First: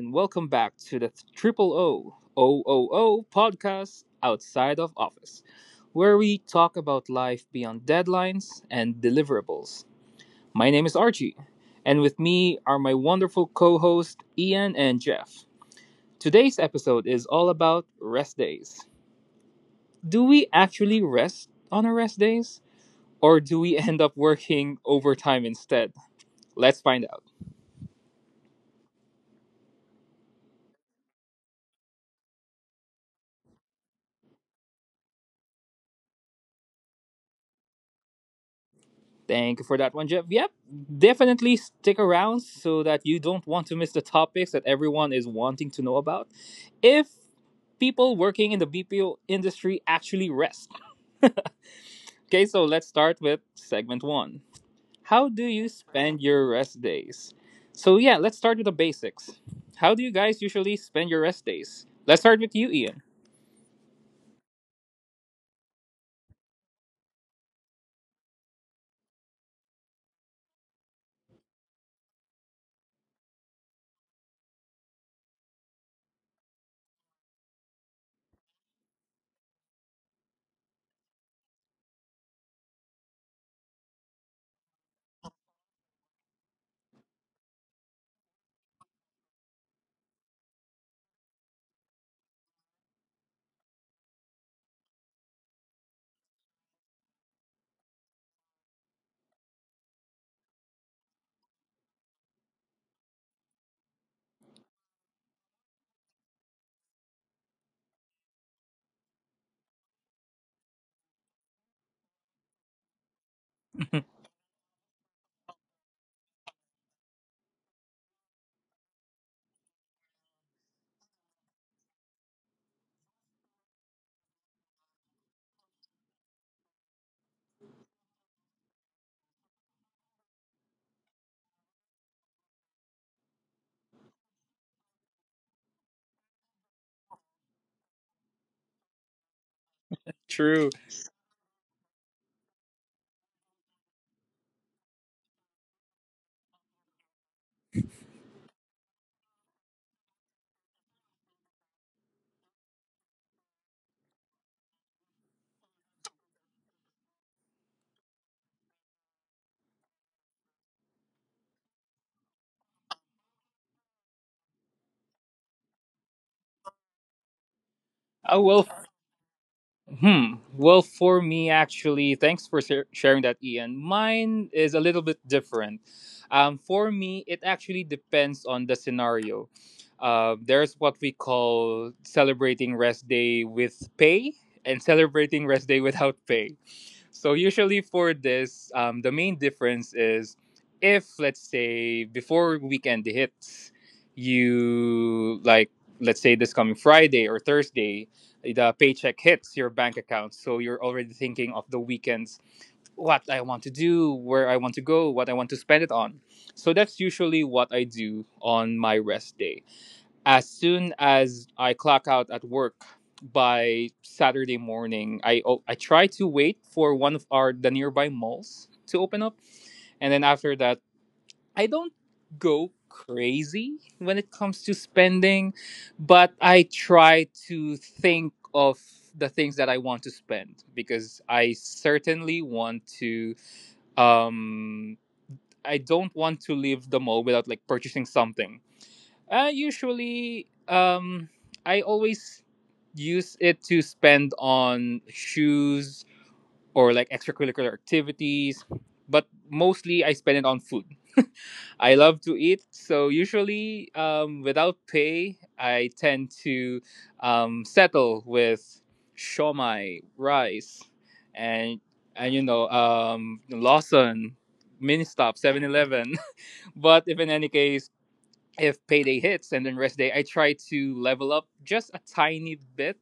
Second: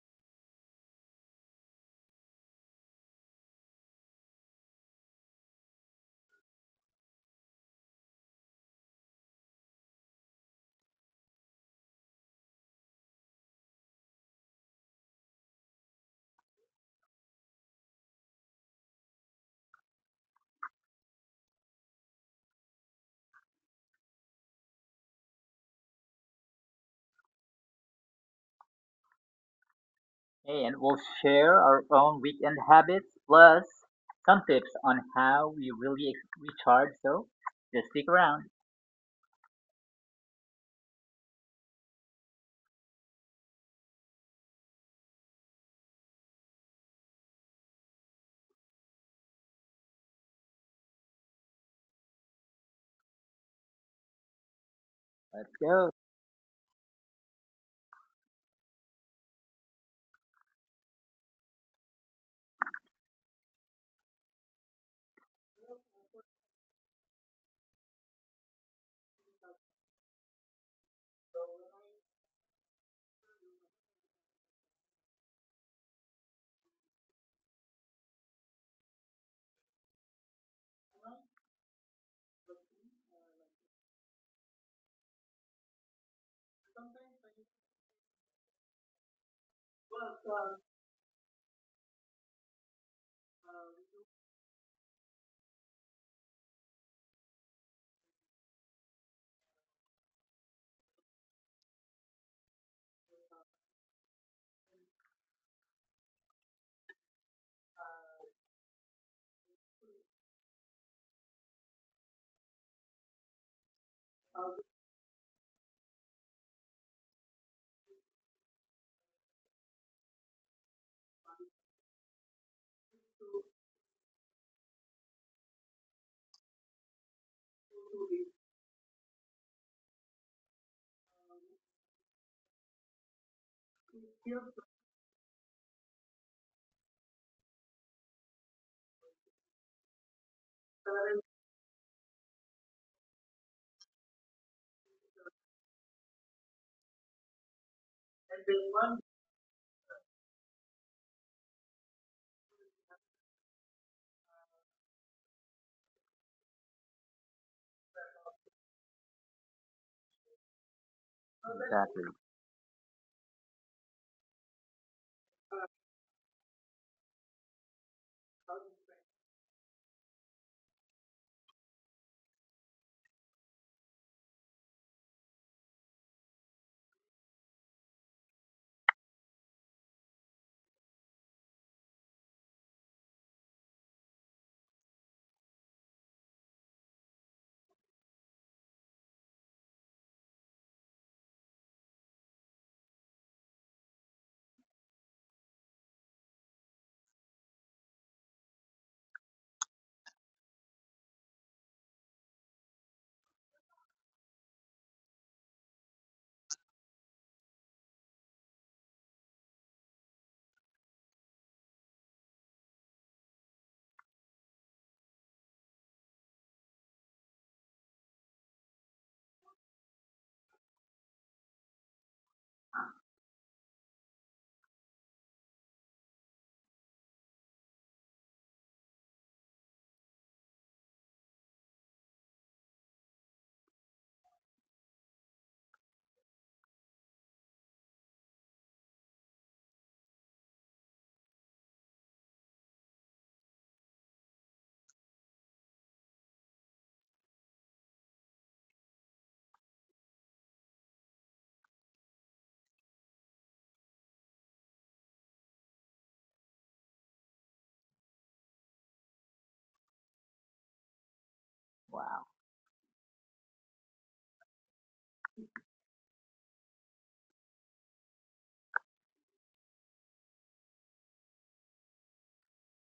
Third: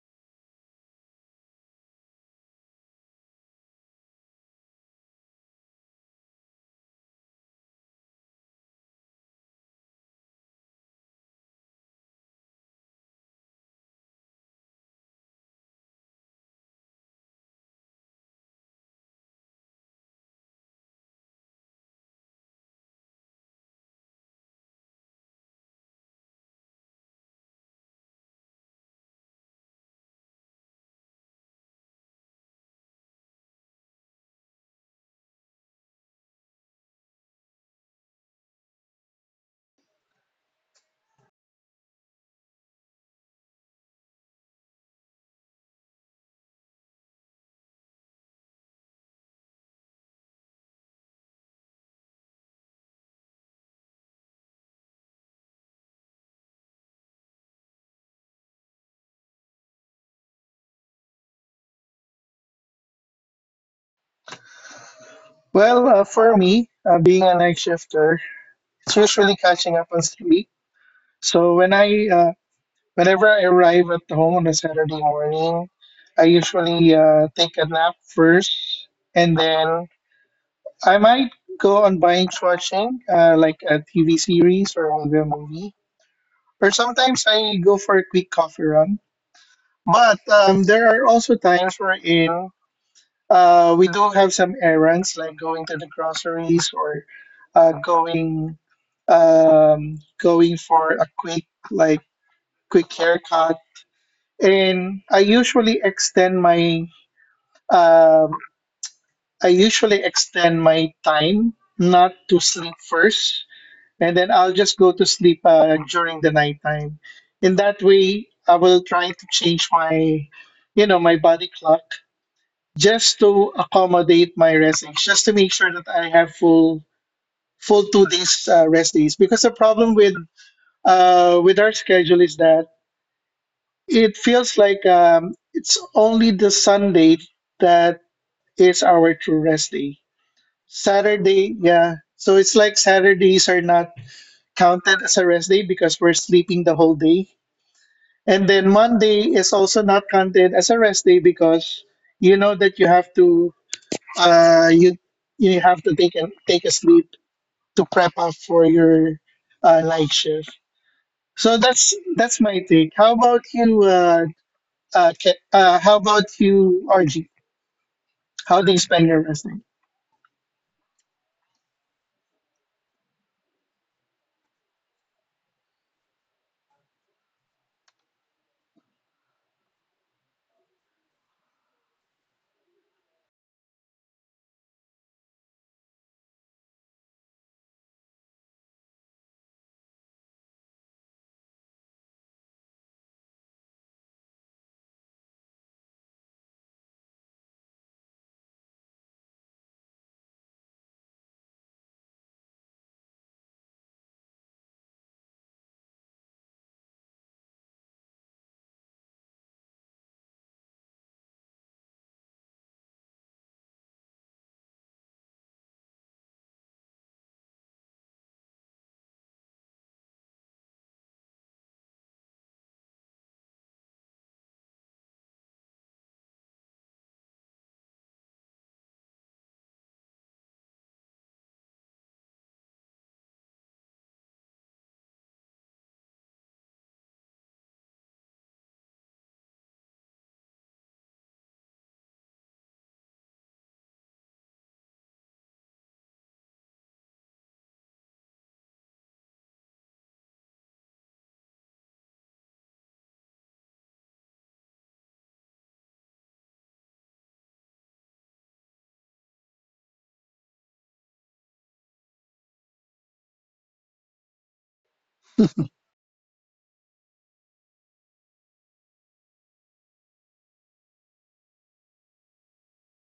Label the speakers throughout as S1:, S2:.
S1: and welcome back to the Triple O O podcast, outside of office, where we talk about life beyond deadlines and deliverables. My name is Archie, and with me are my wonderful co hosts Ian and Jeff. Today's episode is all about rest days. Do we actually rest on our rest days, or do we end up working overtime instead? Let's find out.
S2: And we'll share our own weekend habits plus some tips on how we really recharge. Just stick around.
S1: Thank you for that one, Jeff. Yep, definitely stick around so that you don't want to miss the topics that everyone is wanting to know about. If people working in the BPO industry actually rest. Okay, so let's start with segment one. How do
S2: Let's
S1: you
S2: go.
S1: spend your rest days? So, yeah, let's start with the basics. How do you guys usually spend your rest days? Let's start with you, Ian.
S3: For me, being a night shifter, it's usually catching up on sleep. So whenever I arrive at home on a Saturday morning, I usually take a nap first, and then I might go on binge watching, like a TV series or maybe a movie. Or sometimes I go for a quick coffee run. But there are also times wherein we do have some errands like going to the groceries or uh, going going for a like quick haircut. And um, I usually extend my time not to sleep first, and then I'll just go to sleep during the nighttime. In that way, I will try to change my my body clock just to accommodate my rest days, just to make sure that I have full full 2 days rest days. Because the problem with our schedule is that it feels like it's only the Sunday that is our true rest day.
S1: True.
S3: Saturday, yeah. So it's like Saturdays are not counted as a rest day because we're sleeping the whole day. And then Monday is also not counted as a rest day because you know that you have to uh, you you have to take a sleep to prep up for your night shift. So that's
S2: Exactly.
S3: that's my take. How about you? How about you, RG?
S1: I
S3: How do
S1: will.
S3: you spend your rest day?
S1: Hmm. Well, for me, actually, thanks for sharing that, Ian. Mine is a little bit different. For me, it actually depends on the scenario. There's what we call celebrating rest day with pay and celebrating rest day without pay. So, usually for this, the main difference is if, let's say, before weekend hits, you like, let's say this coming Friday or Thursday, the paycheck hits your bank account, so you're already thinking of the weekends, what I want to do, where I want to go, what I want to spend it on. So that's usually what I do on my rest day. As soon as I clock out at work, by Saturday morning, I try to wait for one of our the nearby malls to open up, and then after that I don't go crazy when it comes to spending, but I try to think of the things that I want to spend because I certainly want to. Um, I don't want to leave the mall without like purchasing something. Uh, usually, um, I always use it to spend on shoes or like extracurricular activities, but mostly I spend it on food. I love to eat, so usually, without pay, I tend to settle with shomai rice, and
S2: Wow.
S1: you know, Lawson, Ministop, 7-Eleven. But if in any case, if payday hits and then rest day, I try to level up just a tiny bit,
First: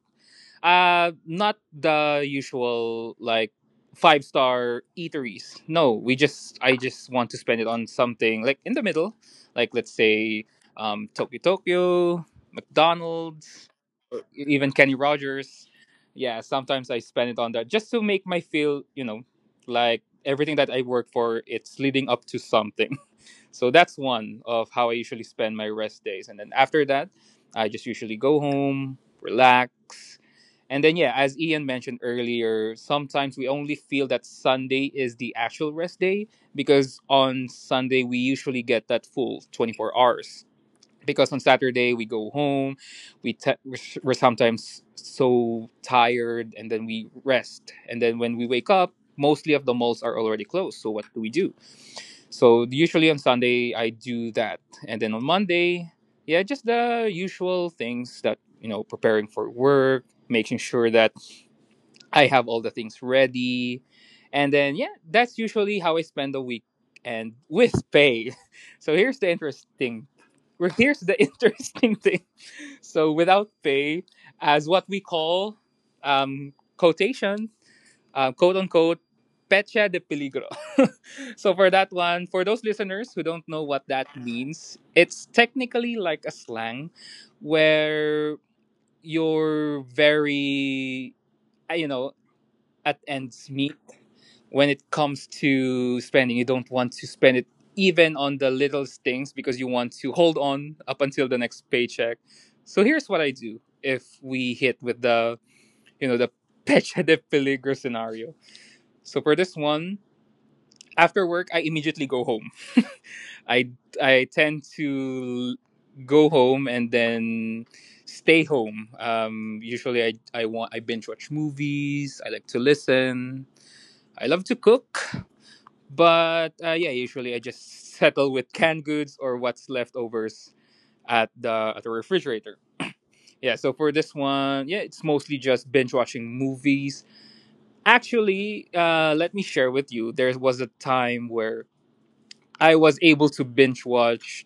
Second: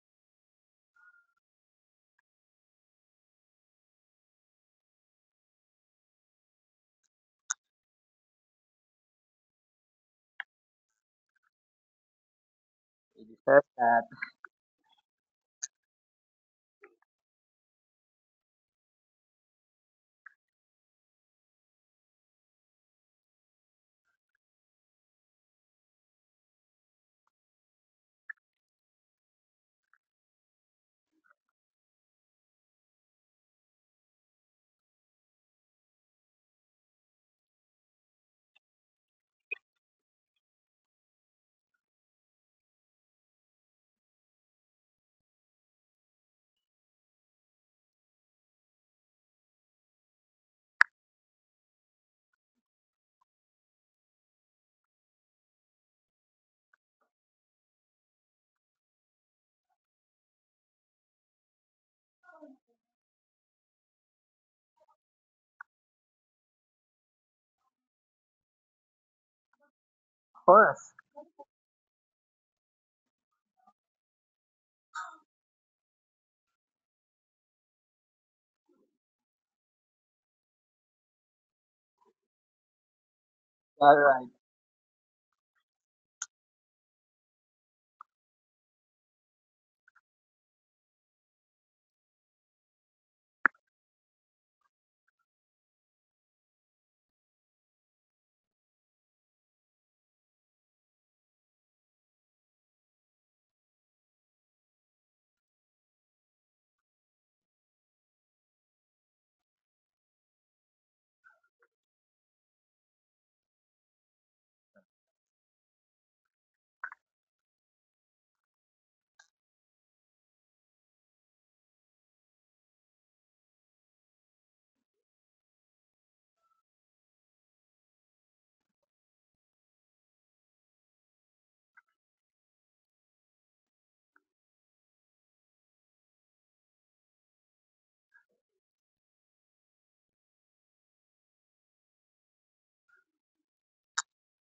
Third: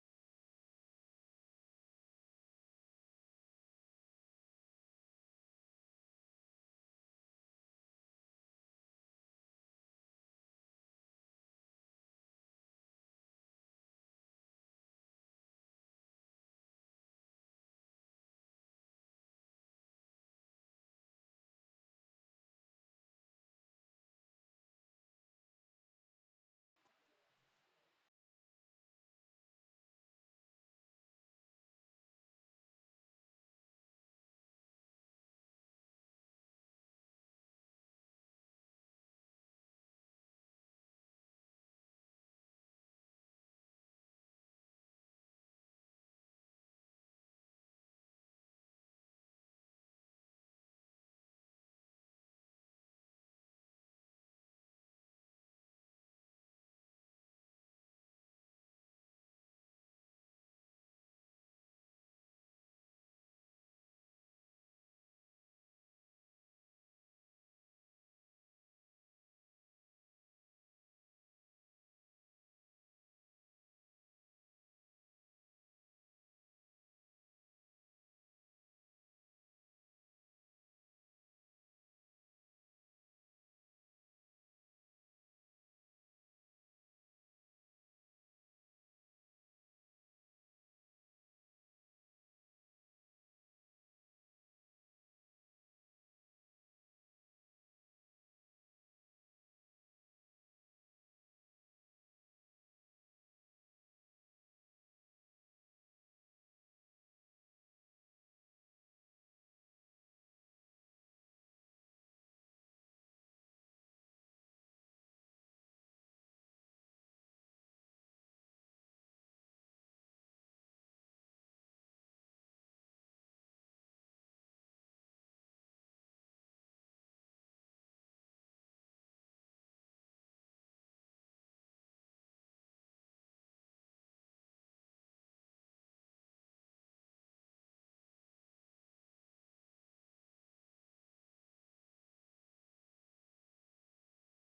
S1: not the usual like five-star eateries. No, we just I just want to spend it on something like in the middle, like let's say Tokyo Tokyo,
S2: It is that,
S1: McDonald's,
S2: of
S1: or even Kenny Rogers. Yeah, sometimes I spend it on that just to make my feel, you know, like everything that I work for, it's leading up to something. So that's one of how I usually spend my rest days. And then after that, I just usually go home, relax, and then, yeah, as Ian mentioned earlier, sometimes we only feel that Sunday is the actual rest day because on Sunday we usually get that full 24 hours, because on Saturday we go home, we te- we're, s- we're sometimes so tired, and then we rest, and then when we wake up, mostly of the malls are already closed. So what do we do? So usually on Sunday I do that, and then on Monday, yeah, just the usual things that you know, preparing for work, making sure that I have all the things ready. And then, yeah, that's usually how I spend the week and with pay. So here's
S2: course.
S1: here's the interesting thing. So without pay, as what we call quotation, quote unquote, pecha de peligro. So for that one, for those listeners who don't know what
S2: All
S1: that
S2: right.
S1: means, it's technically like a slang where you're very, you know, at ends meet when it comes to spending. You don't want to spend it even on the littlest things because you want to hold on up until the next paycheck. So here's what I do if we hit with the you know the pecha de peligro scenario. So for this one, after work I immediately go home. I I tend to go home and then stay home. Usually I want I binge watch movies. I like to listen. I love to cook. But yeah, usually I just settle with canned goods or what's leftovers at the refrigerator. Yeah, so for this one, yeah, it's mostly just binge watching movies. Actually, let me share with you. There was a time where I was able to binge watch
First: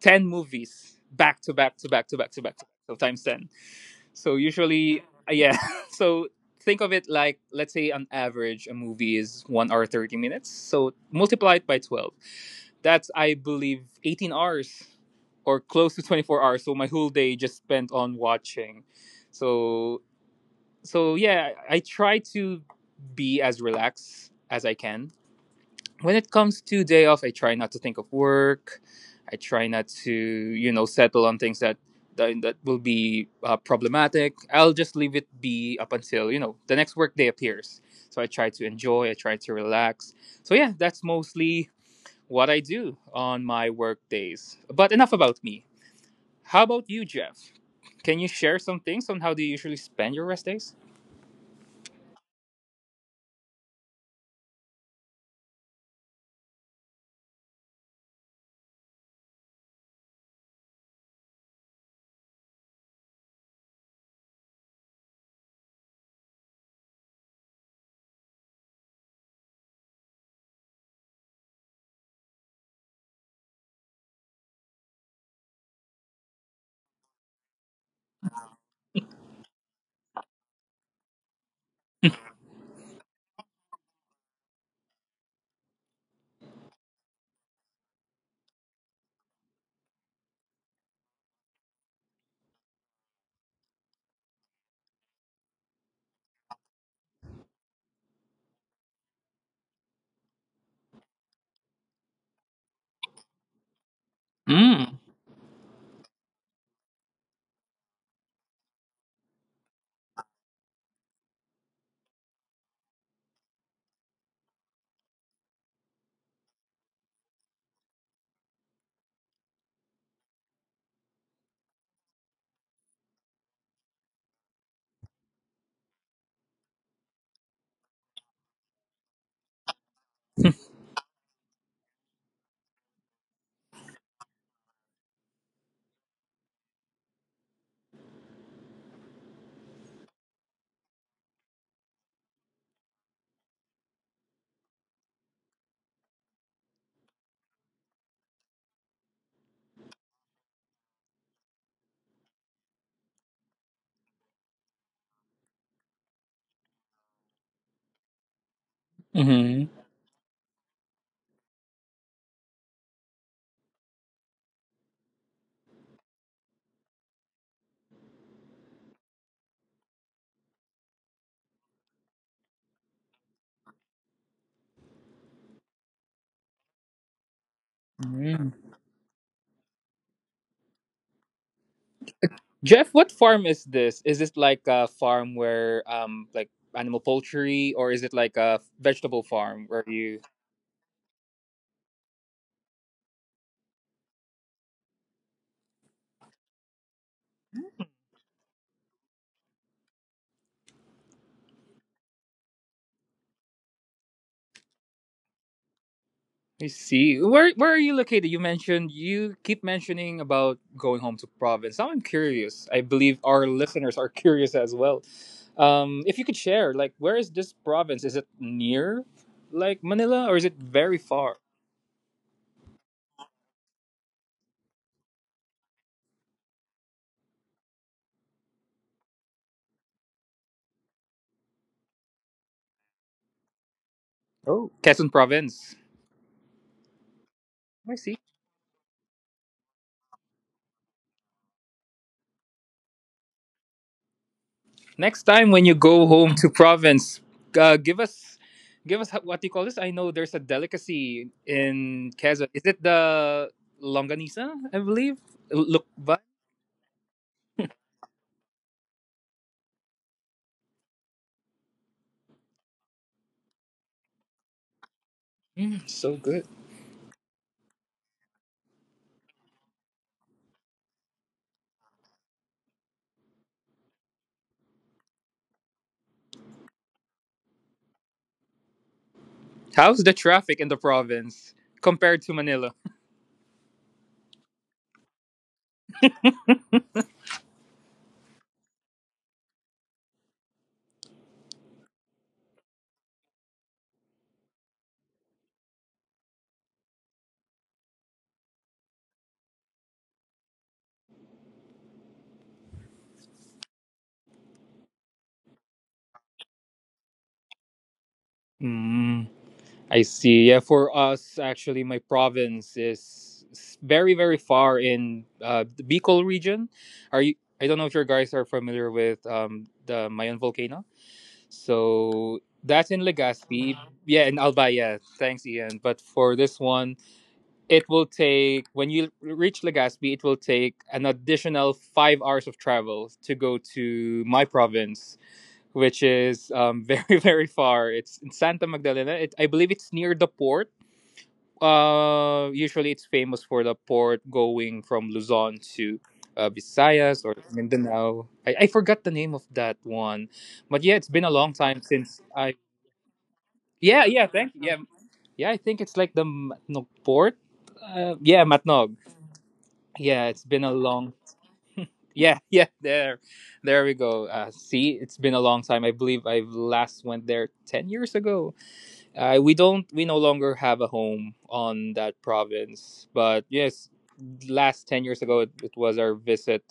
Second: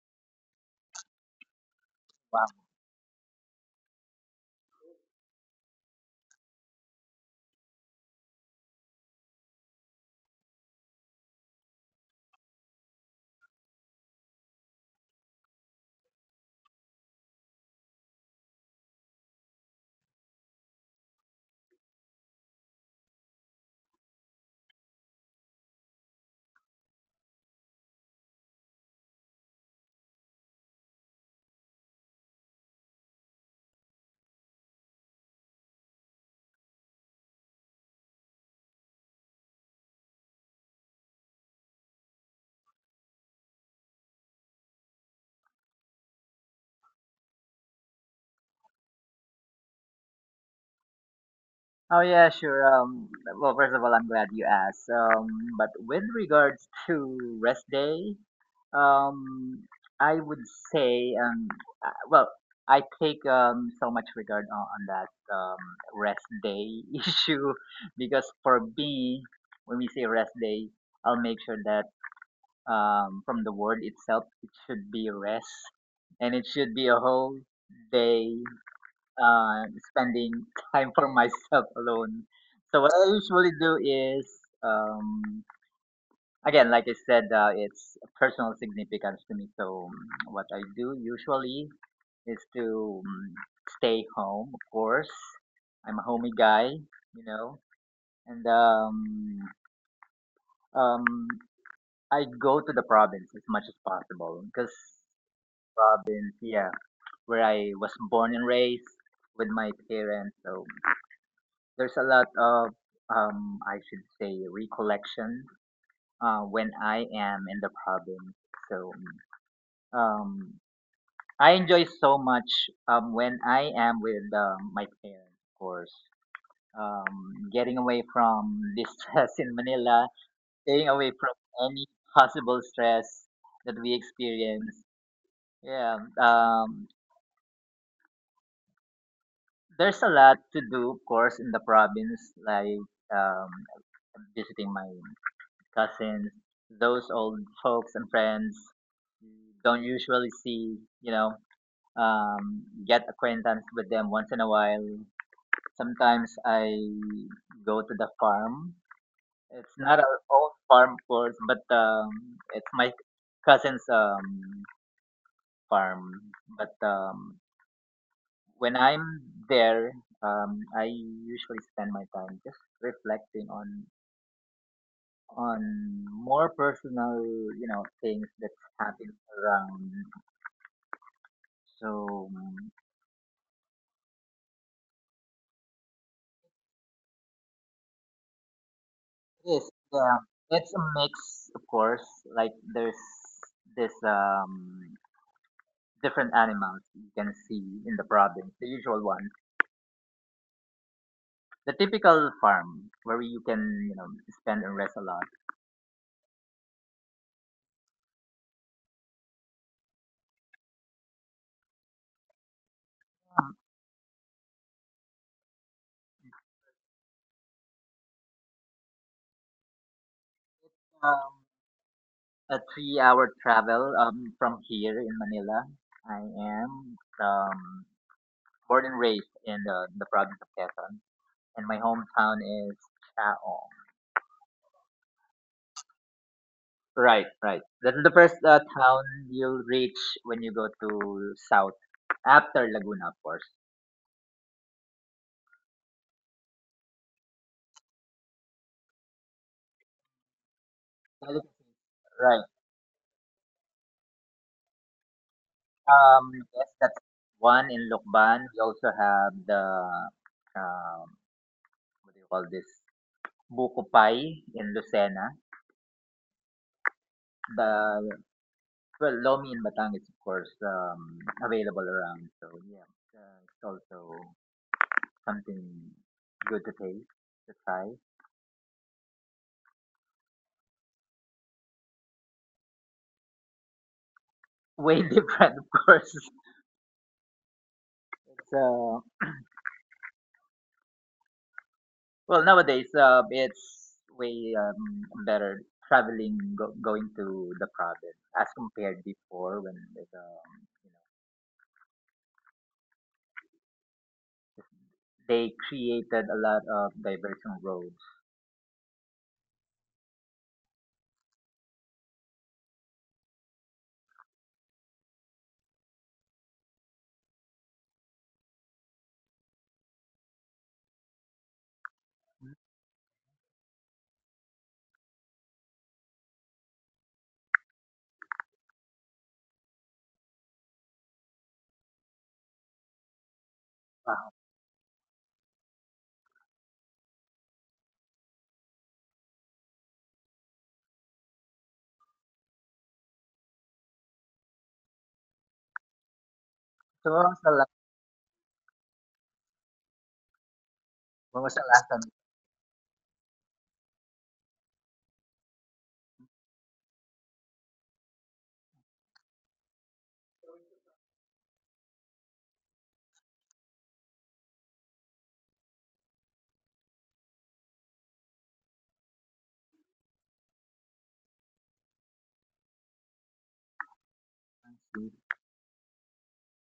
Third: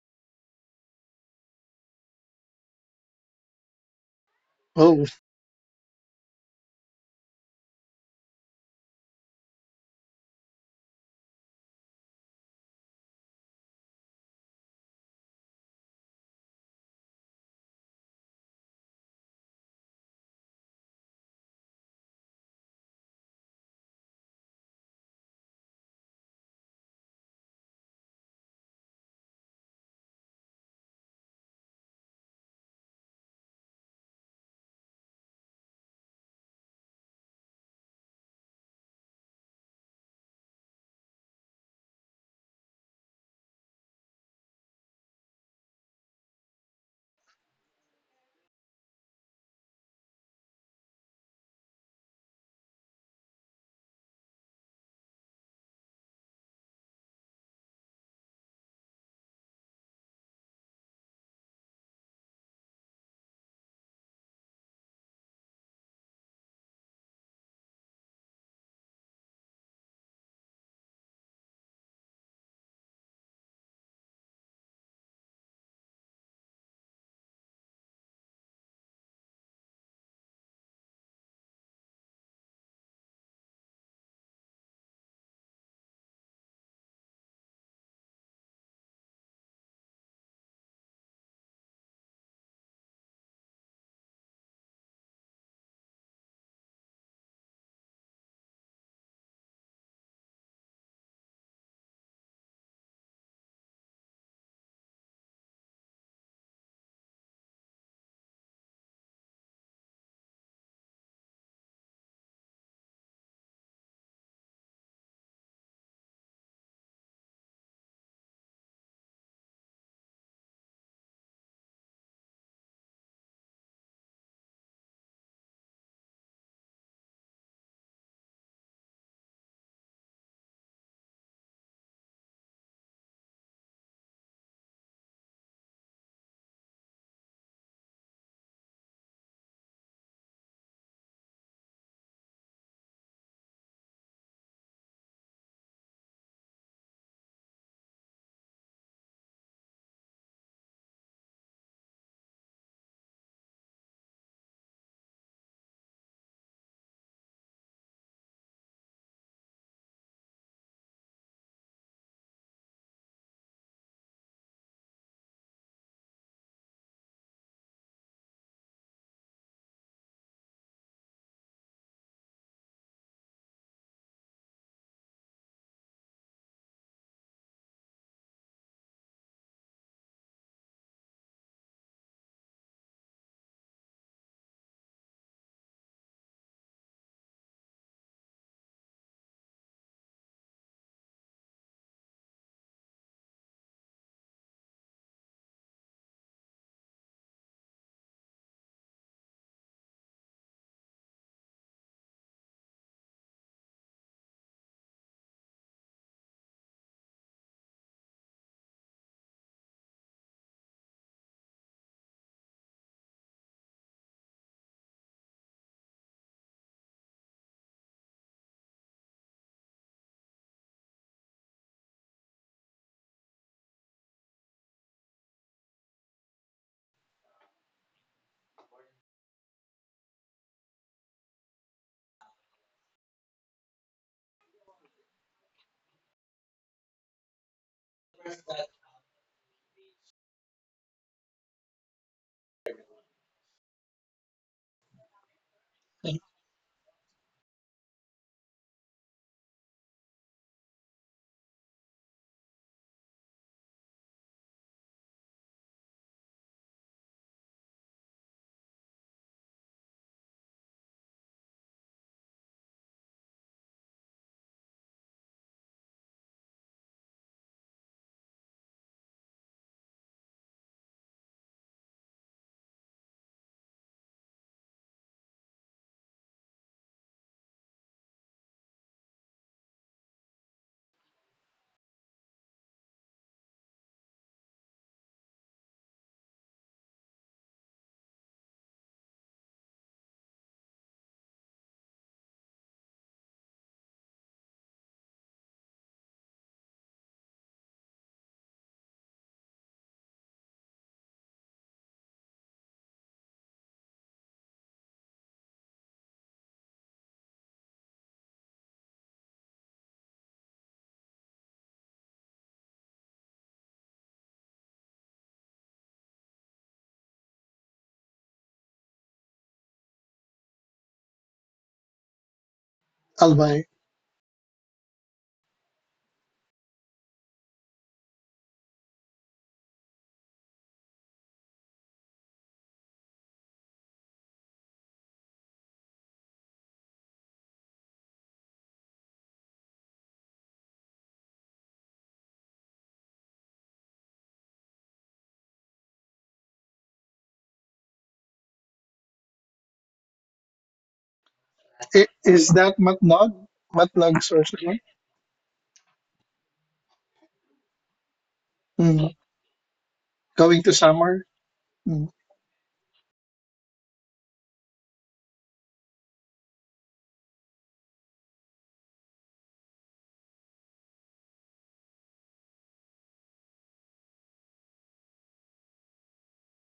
S1: ten movies back to back to back to back to
S2: Wow.
S1: back. So times ten. So usually,
S3: Oh,
S1: yeah. So think of it like, let's say, on average, a movie is 1 hour 30 minutes. So multiply it by 12. That's I believe 18 hours, or close to 24 hours. So my whole day just spent on watching. So yeah, I try to be as relaxed as I can. When it comes to day off, I try not to think of work. I try not to, you know, settle on things that that will be problematic. I'll just leave it be up until you know the next work day appears. So I try to enjoy. I try to relax. So yeah, that's mostly what I do on my work days. But enough about me. How about you, Jeff? Can you share some things on how do you usually spend your rest days?
S2: Oh yeah, sure. Well, first of all, I'm glad you asked. But with regards to rest day, um, I would say, well, I take so much regard on that rest day issue, because for me, when we say rest day, I'll make sure that from the word itself, it should be rest, and it should be a whole day uh, spending time for myself alone. So what I usually do is, um, again, like I said, it's personal significance to me. So what I do usually is to stay home, of course. I'm a homey guy, you know, and um, I go to the province as much as possible because
S1: Mm.
S2: province, yeah, where I was born and raised with my parents. So there's a lot of, I should say, recollection when I am in the province. So um, I enjoy so much when I am with my parents, of course. Getting away from the stress in Manila, staying away from any possible stress that we experience. Yeah, there's a lot to do, of course, in the province, like um, visiting my cousins, those old folks and friends you don't usually see, you know, get acquaintance with them once in a while. Sometimes I go to the farm.
S1: Mm-hmm.
S2: It's not our own farm, of course, but it's my cousin's farm. But when I'm there, I usually spend my time just reflecting on more personal, you know, things that's happening around. So
S1: Jeff, what farm is this? Is this like a farm where like animal poultry, or is it like a vegetable farm
S2: yes,
S1: where
S2: yeah, it's a mix, of course. Like there's this different animals you can see in the province, the usual one, the typical farm where you can you know spend and rest a lot.
S1: you see where are you located? You mentioned you keep mentioning about going home to province. Now I'm curious. I believe our
S2: Um,
S1: listeners are curious as well. If you could share, like, where is this province? Is it near like Manila or is it very far?
S2: um, a three-hour travel from here in Manila. I am born and raised in the province of Quezon. And my hometown is Chaong.
S1: Oh, Quezon province.
S2: Right, right. That's
S1: I
S2: the
S1: see.
S2: first town you'll reach when you go to south after Laguna, of course.
S1: Next time when you go home to province, uh, give us give us what do you call this? I know there's a delicacy in
S2: Right.
S1: Quezon. Is it the longanisa? I believe. Look, but
S2: Um, yes, that's one in Lukban. We also have the um, what do you call this? Buko Pie in Lucena.
S1: mm, so good.
S2: The Well, Lomi in Batang is of course available around. So yeah, it's also something good to taste to try.
S1: How's the traffic in the province compared to Manila?
S2: Way different, of course. It's, well, nowadays it's way better traveling, going to the province as compared before when it, you know, they created a lot of diversion roads.
S1: Mm, I see. Yeah, for us, actually, my province is very, very far in the Bicol region. Are you? I don't know if your guys are familiar with the Mayon volcano. So that's in
S3: Albay.
S1: Legazpi. Yeah, in Alba. Yeah, thanks, Ian. But for this one, it will take when you reach Legazpi, it will take an additional 5 hours of travel to go to
S2: Wow.
S1: my province, which is very very far. It's in Santa Magdalena. It, I believe it's near the port. Usually it's famous for the port going from Luzon to
S2: So when
S1: Visayas or
S2: was the last,
S1: Mindanao. I forgot the name of that one, but yeah, it's been a
S2: when
S1: long
S2: was the
S1: time
S2: last time
S1: since
S3: Is
S1: I
S3: that Matnog?
S1: yeah,
S3: Matnog
S1: yeah,
S3: source
S1: thank you. Yeah,
S3: again?
S1: yeah, I think it's like the Matnog port. Yeah, Matnog.
S3: Mm.
S1: Yeah, it's been
S3: Going
S1: a
S3: to
S1: long.
S3: summer? Mm.
S1: Yeah, yeah, there we go. See, it's been a long time. I believe I last went there 10 years ago. We no longer have a home on that province, but yes,
S2: you
S1: last ten
S2: went
S1: years
S2: to?
S1: ago it was our visit.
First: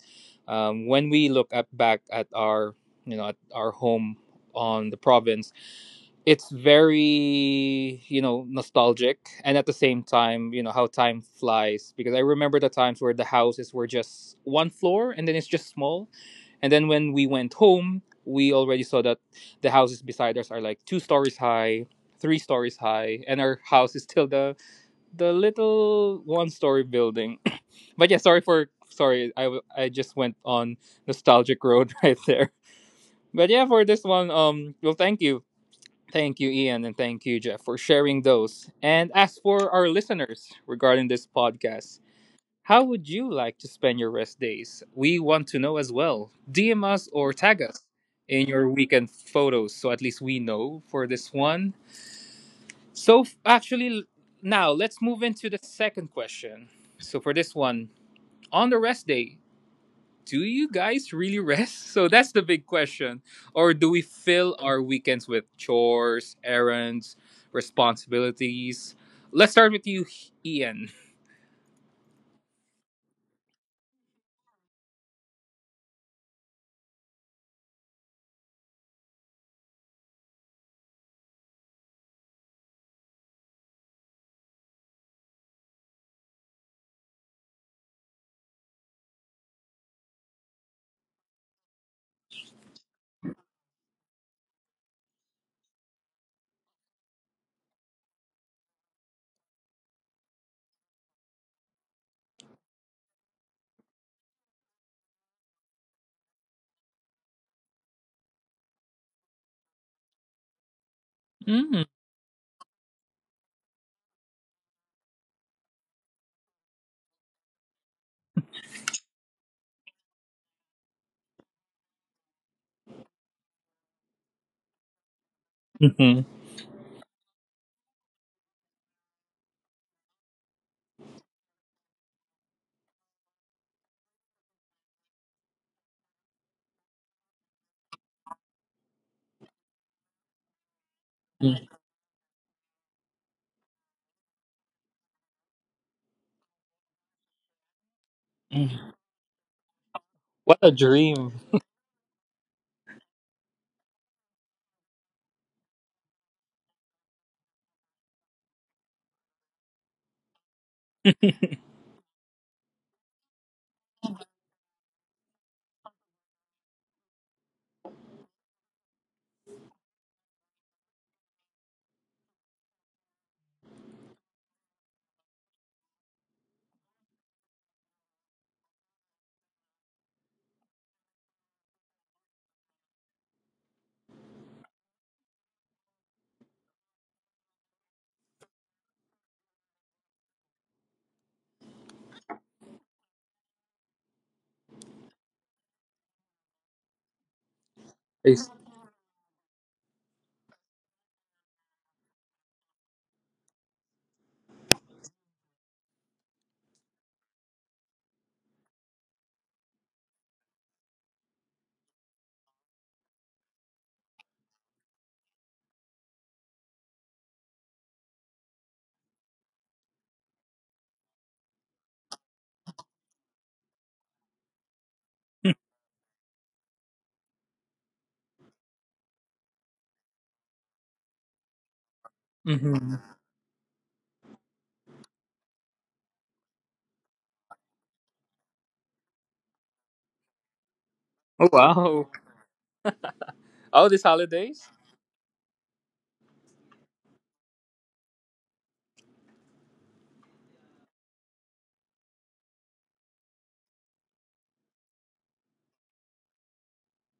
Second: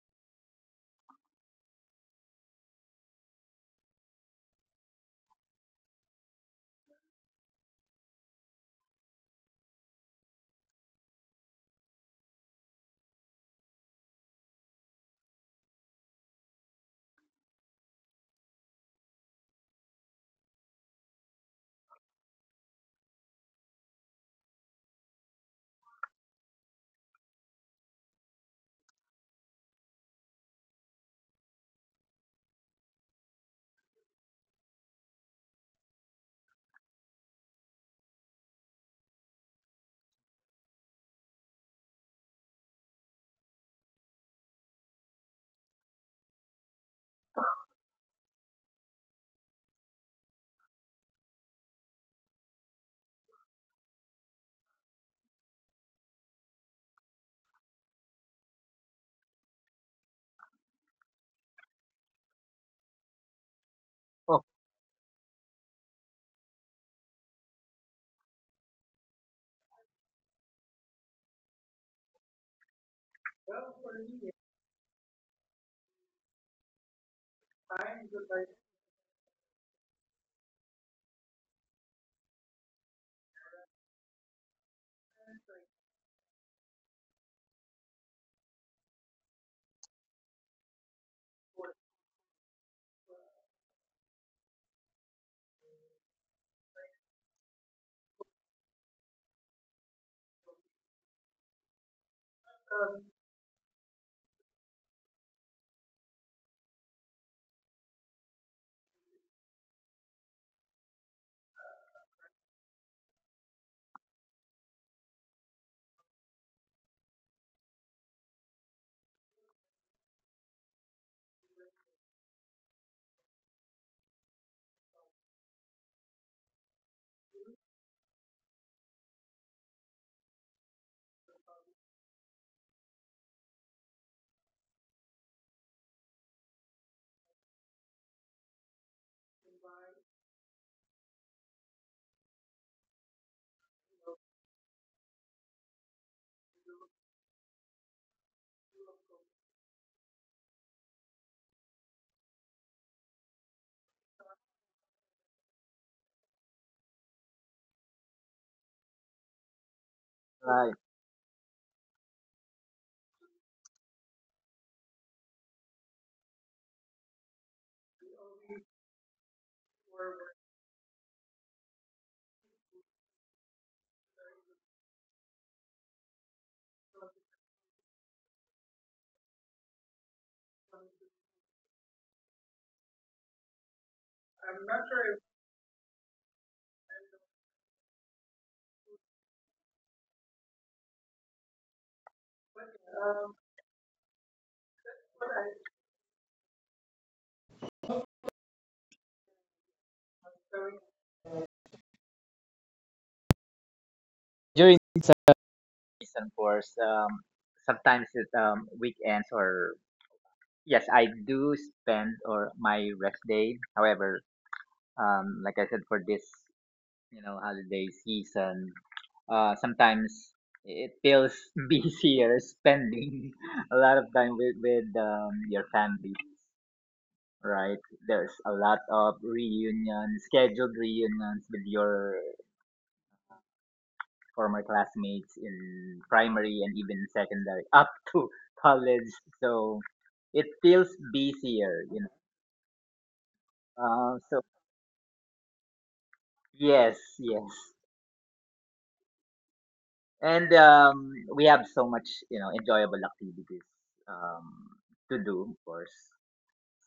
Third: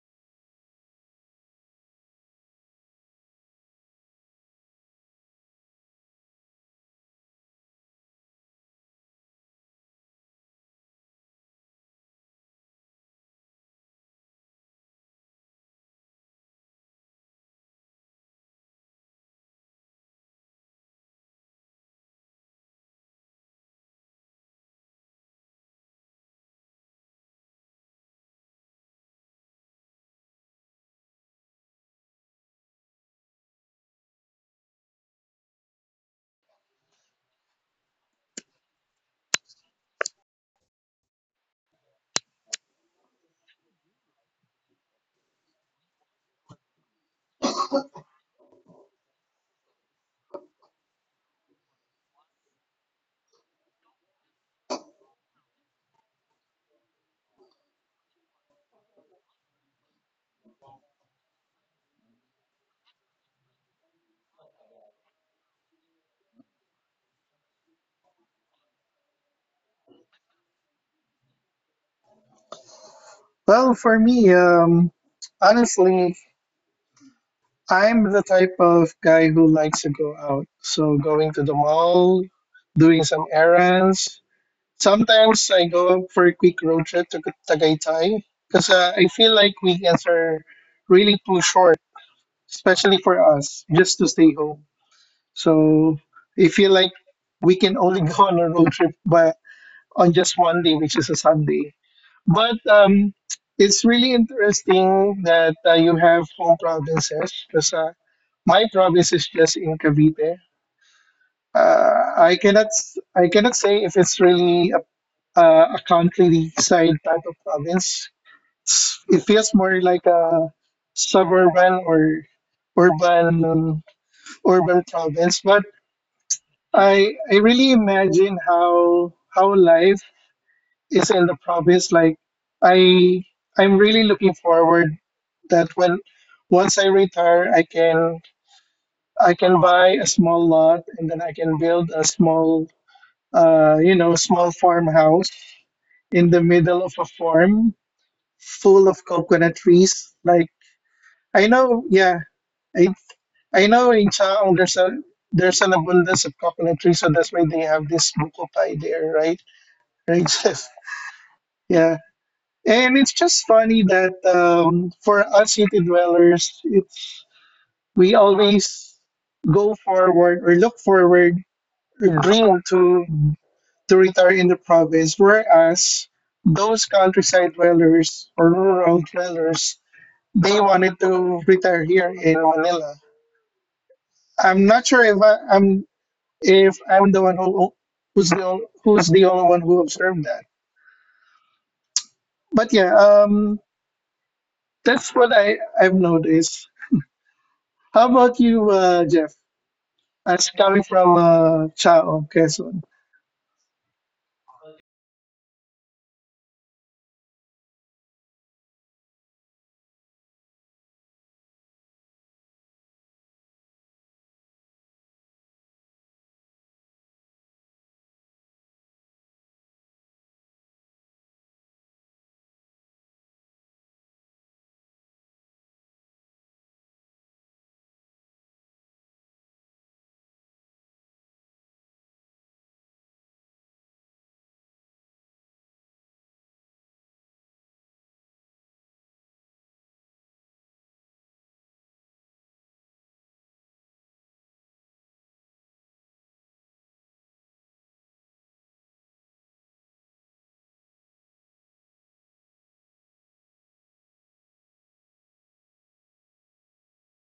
S1: When we look up back at our you know at our home on the province, it's very you know nostalgic, and at the same time you know how time flies because I remember the times where the houses were just one floor and then it's just small, and then when we went home, we already saw that the houses beside us are like two stories high, three stories high, and our house is still the little one story building. But yeah, sorry, I just went on nostalgic road right there. But yeah, for this one, thank you. Thank you, Ian, and thank you, Jeff, for sharing those. And as for our listeners regarding this podcast, how would you like to spend your rest days? We want to know as well. DM us or tag us in your weekend photos so at least we know for this one. So actually, now let's move into the second question. So for this one, on the rest day, do you guys really rest? So that's the big question. Or do we
S2: Oh,
S1: fill our weekends with chores, errands, responsibilities? Let's start with you, Ian.
S3: Well, for me, honestly, I'm the type of guy who likes to go out. So going to the mall, doing some errands. Sometimes I go for a quick road trip to Tagaytay because I feel like weekends are really too short, especially for us, just to stay home. So I feel like we can only go on a road trip but on just one day, which is a Sunday. But it's really interesting that you have home provinces because my province is just in Cavite.
S1: Mm-hmm.
S3: I cannot say if it's really a, a country side type of province. It feels more like a suburban or urban urban province. But I really imagine how life is in the province. I I'm really looking forward that when once I retire I can buy a small lot, and then I can build a small, small farmhouse in the middle of a farm full of coconut trees. Like
S1: What a dream.
S3: I know, yeah, I I know in Chaong there's a there's an abundance of coconut trees, so that's why they have this buko pie there, right? Right, Jeff?
S2: right.
S3: Yeah. And it's just funny that for us city dwellers, it's we always go forward or look forward or dream to retire in the province, whereas those countryside dwellers or rural dwellers, they wanted to retire here in Manila. I'm not sure if I, I'm if I'm the one who's the only one who observed that. But yeah, that's what I've noticed. How about
S1: Yes.
S3: you, Jeff? As coming from Chao, Quezon,
S2: During season course, sometimes it weekends or yes, I do spend or my rest day. However, like I said, for this you know, holiday season, sometimes it feels busier spending a lot of time with your family, right? There's a lot of reunions, scheduled reunions with your
S1: Mhm.
S2: former classmates in primary and even secondary, up to college. So it feels
S1: Oh wow.
S2: busier, you know.
S1: Oh, these
S2: Uh,
S1: holidays?
S2: so yes, yes. And we have so much you know enjoyable activities um, to do, of course.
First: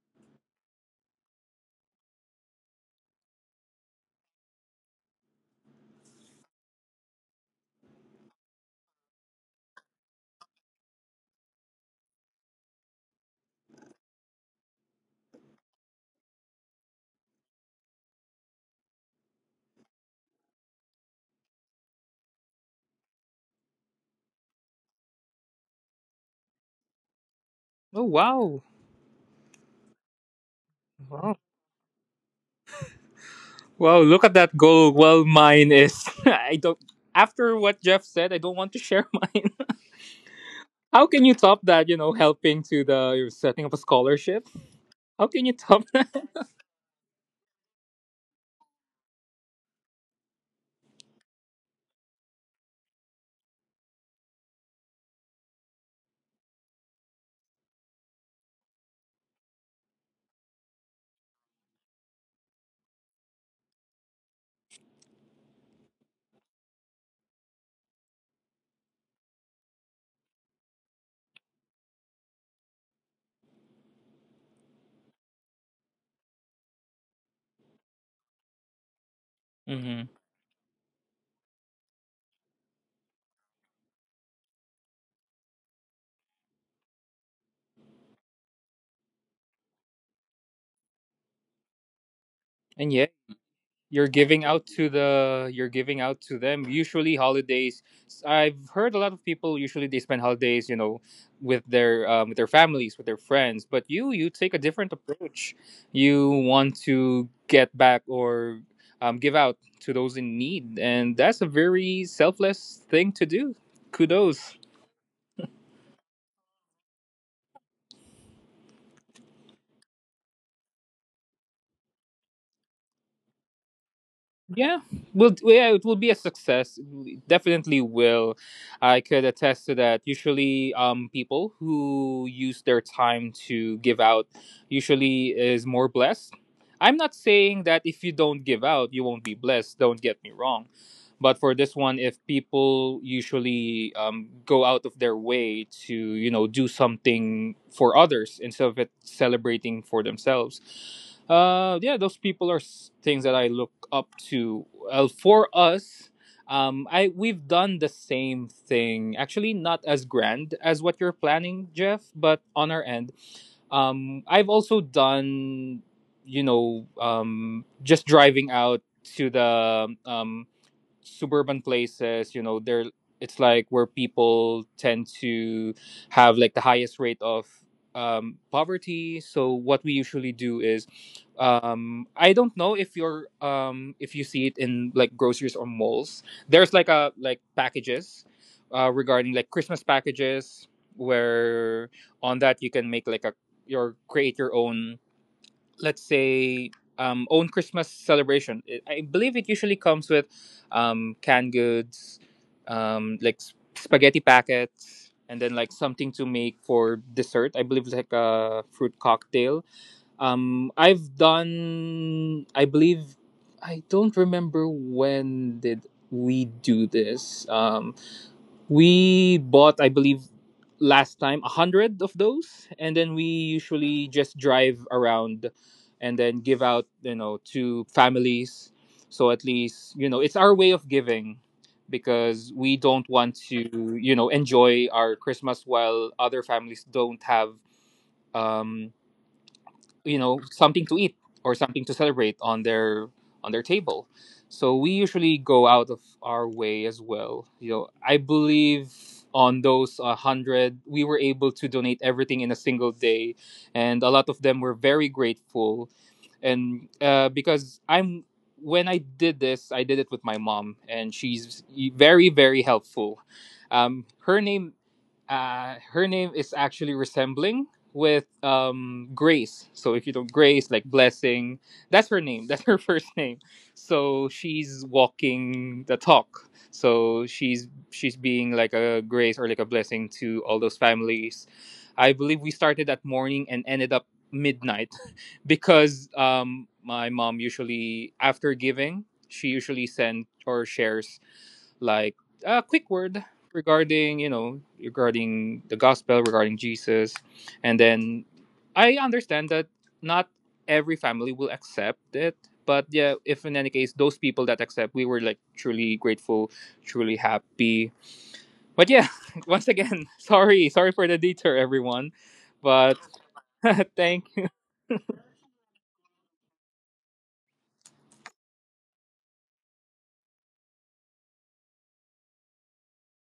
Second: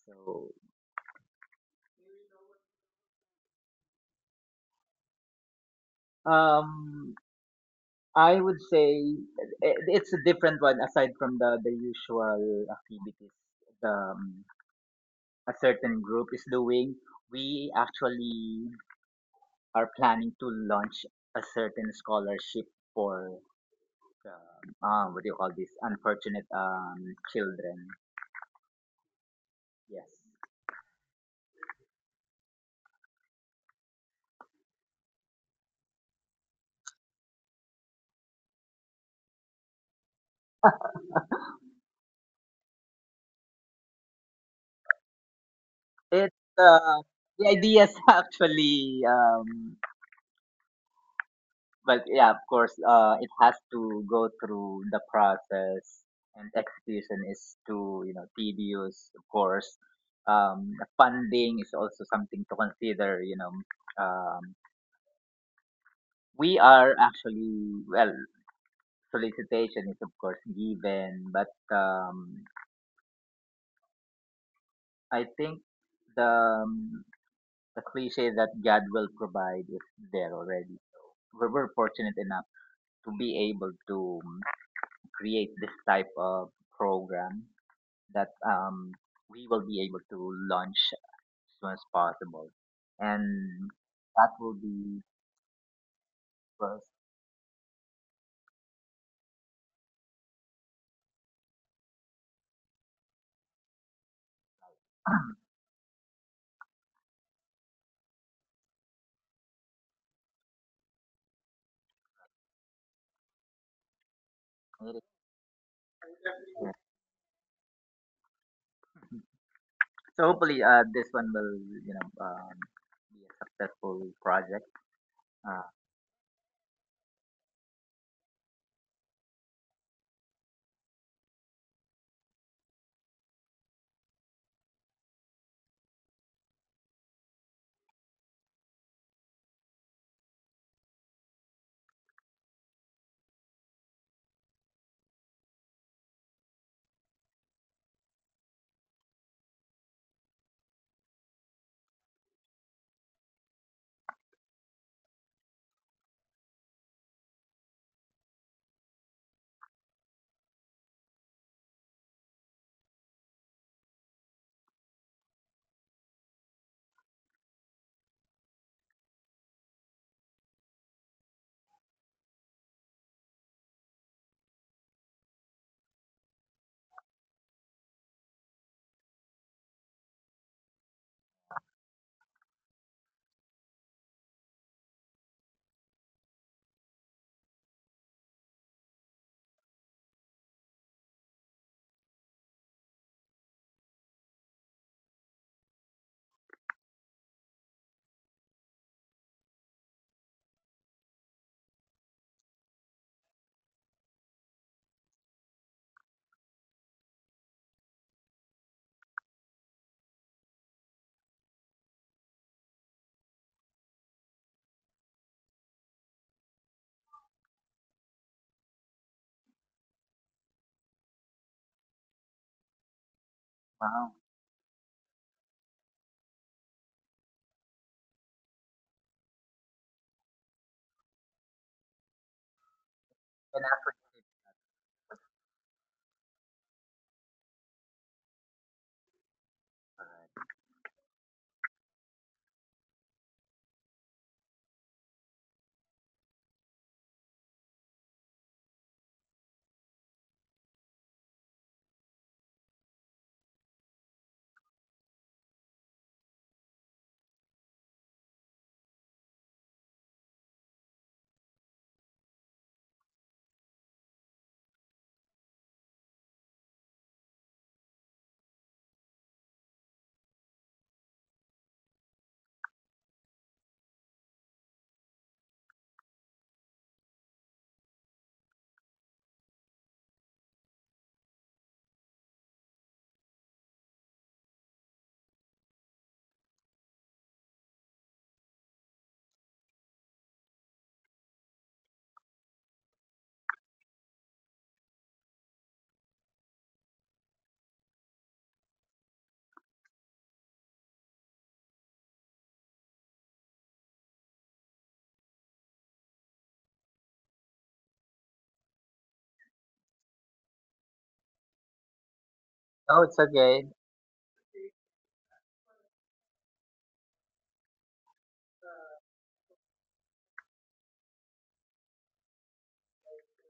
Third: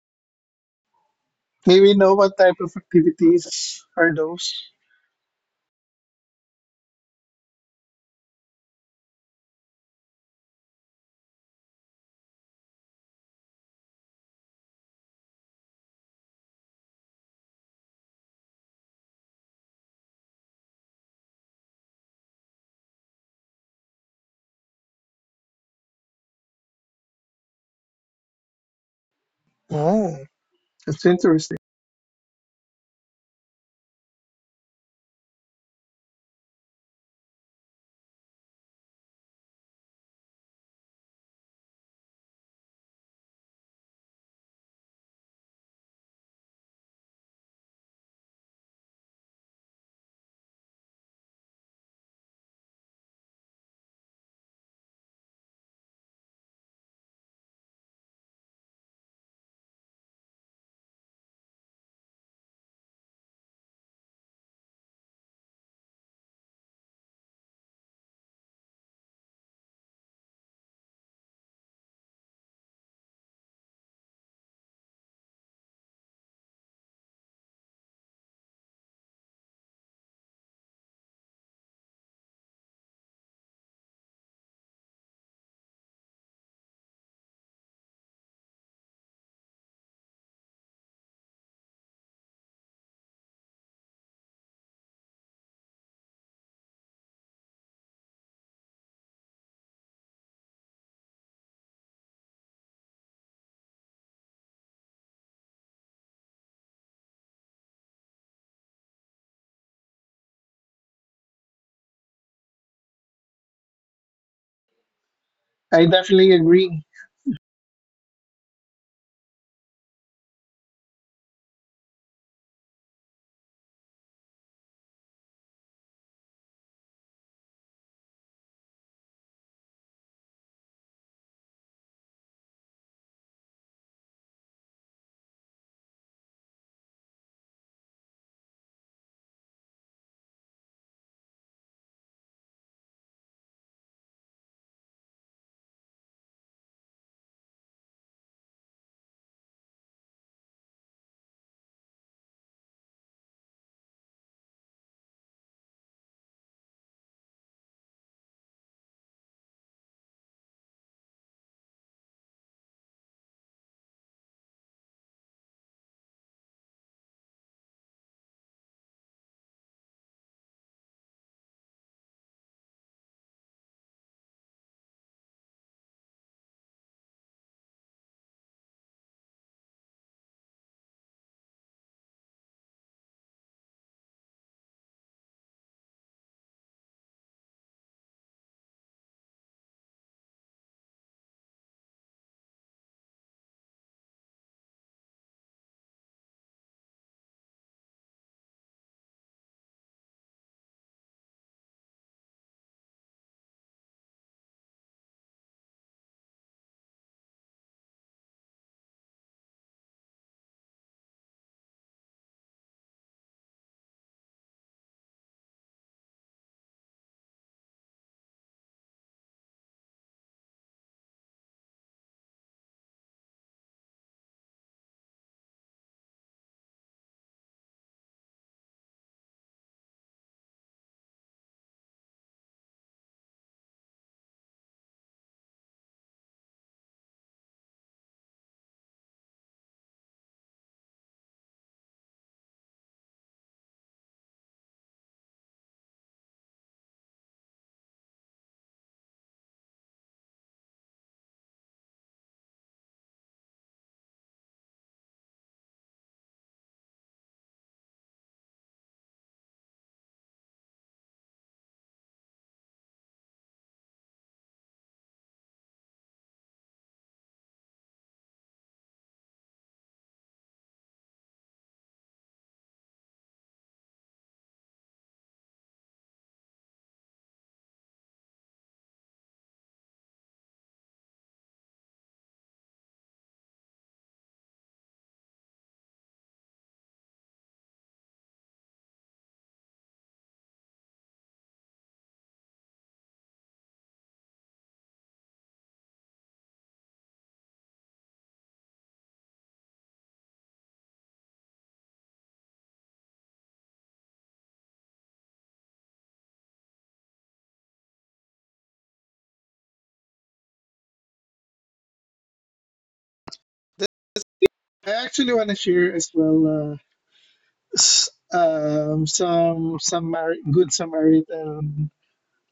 S2: So
S3: may we know what type of activities are those?
S2: um, I would say it's a different one aside from the usual activities the, um, a certain group is doing. We actually are planning to launch a certain scholarship for the, what do you call this, unfortunate children.
S1: Oh wow.
S2: Yes.
S3: Oh, that's
S1: Wow.
S3: interesting.
S1: Wow, look at that goal. Well, mine is. I don't. After what Jeff said, I don't want to share mine. How can you top that? You know, helping to the you're setting up a scholarship. How can you top
S2: It's
S1: that?
S2: the idea is actually, but yeah, of course, it has to go through the process, and execution is too you know tedious, of course. The funding is also something to consider. You know, um, we are actually, well, solicitation is of course given, but I think the um, the cliche that God will provide is
S1: Hmm.
S2: there already. We're fortunate enough to be able to create this type of program that we will be able to launch as soon as possible.
S1: And yeah.
S2: And
S1: You're
S2: that will
S1: giving out
S2: be
S1: to
S2: first.
S1: them usually holidays. I've heard a lot of people usually they spend holidays with their families, with their friends, but you take a different approach. You want to get back, or give out to those in need, and that's a very selfless thing to do. Kudos.
S3: I definitely
S2: Yeah.
S3: agree.
S2: So hopefully, this one will you know be a successful project.
S1: Yeah,
S2: Uh,
S1: it will be a success. It definitely will. I could attest to that. Usually, people who use their time to give out usually is more blessed. I'm not saying that if you don't give out, you won't be blessed. Don't get me wrong, but for this one, if people usually go out of their way to do something for others instead of it celebrating for themselves, yeah, those people are things that I look up to. Well, for us, I we've done the same thing, actually not as grand as what you're planning, Jeff, but on our end, I've also done, just driving out to the suburban places, there. It's like where people tend to have like the highest rate of poverty. So what we usually do is, I don't know if you're if you see it in like groceries or malls, there's like a like packages, regarding like Christmas packages, where on that you can make like a your create your own, let's say, own Christmas celebration. I believe it usually comes with canned goods, like spaghetti packets, and then like something to make for dessert. I believe like a fruit cocktail. I've done. I believe I don't remember when did we do this. We bought, I believe, last time a hundred of those, and then we
S2: wow.
S1: usually just drive around and then give out, you know, to families. So at least, you know, it's our way of giving, because we don't want
S2: And after,
S1: to, you know, enjoy our Christmas while other families don't have um you know something to eat, or something to celebrate on their, on their table. So we usually go out of our way as well, you know. I believe on those 100 we were able to donate everything in a single day, and a lot of them were very grateful. And because I'm when I did this, I did it with my mom, and she's very, very helpful. um, her name her name is actually resembling with Grace. So if you don't Grace, like blessing, that's her name. That's her first name. So she's walking the talk. So she's being like a grace or like a blessing to all those families. I believe we started at morning and ended up midnight, because my mom usually after giving, she usually sends or shares like a quick word regarding, you know, regarding the gospel, regarding Jesus. And then I understand that not every family will accept it, but yeah, if in any case, those people that accept, we were like truly grateful, truly happy. But yeah, once again, sorry for the detour, everyone.
S2: oh, it's
S1: But
S2: okay.
S1: thank
S3: I actually want to share as well some good Samaritan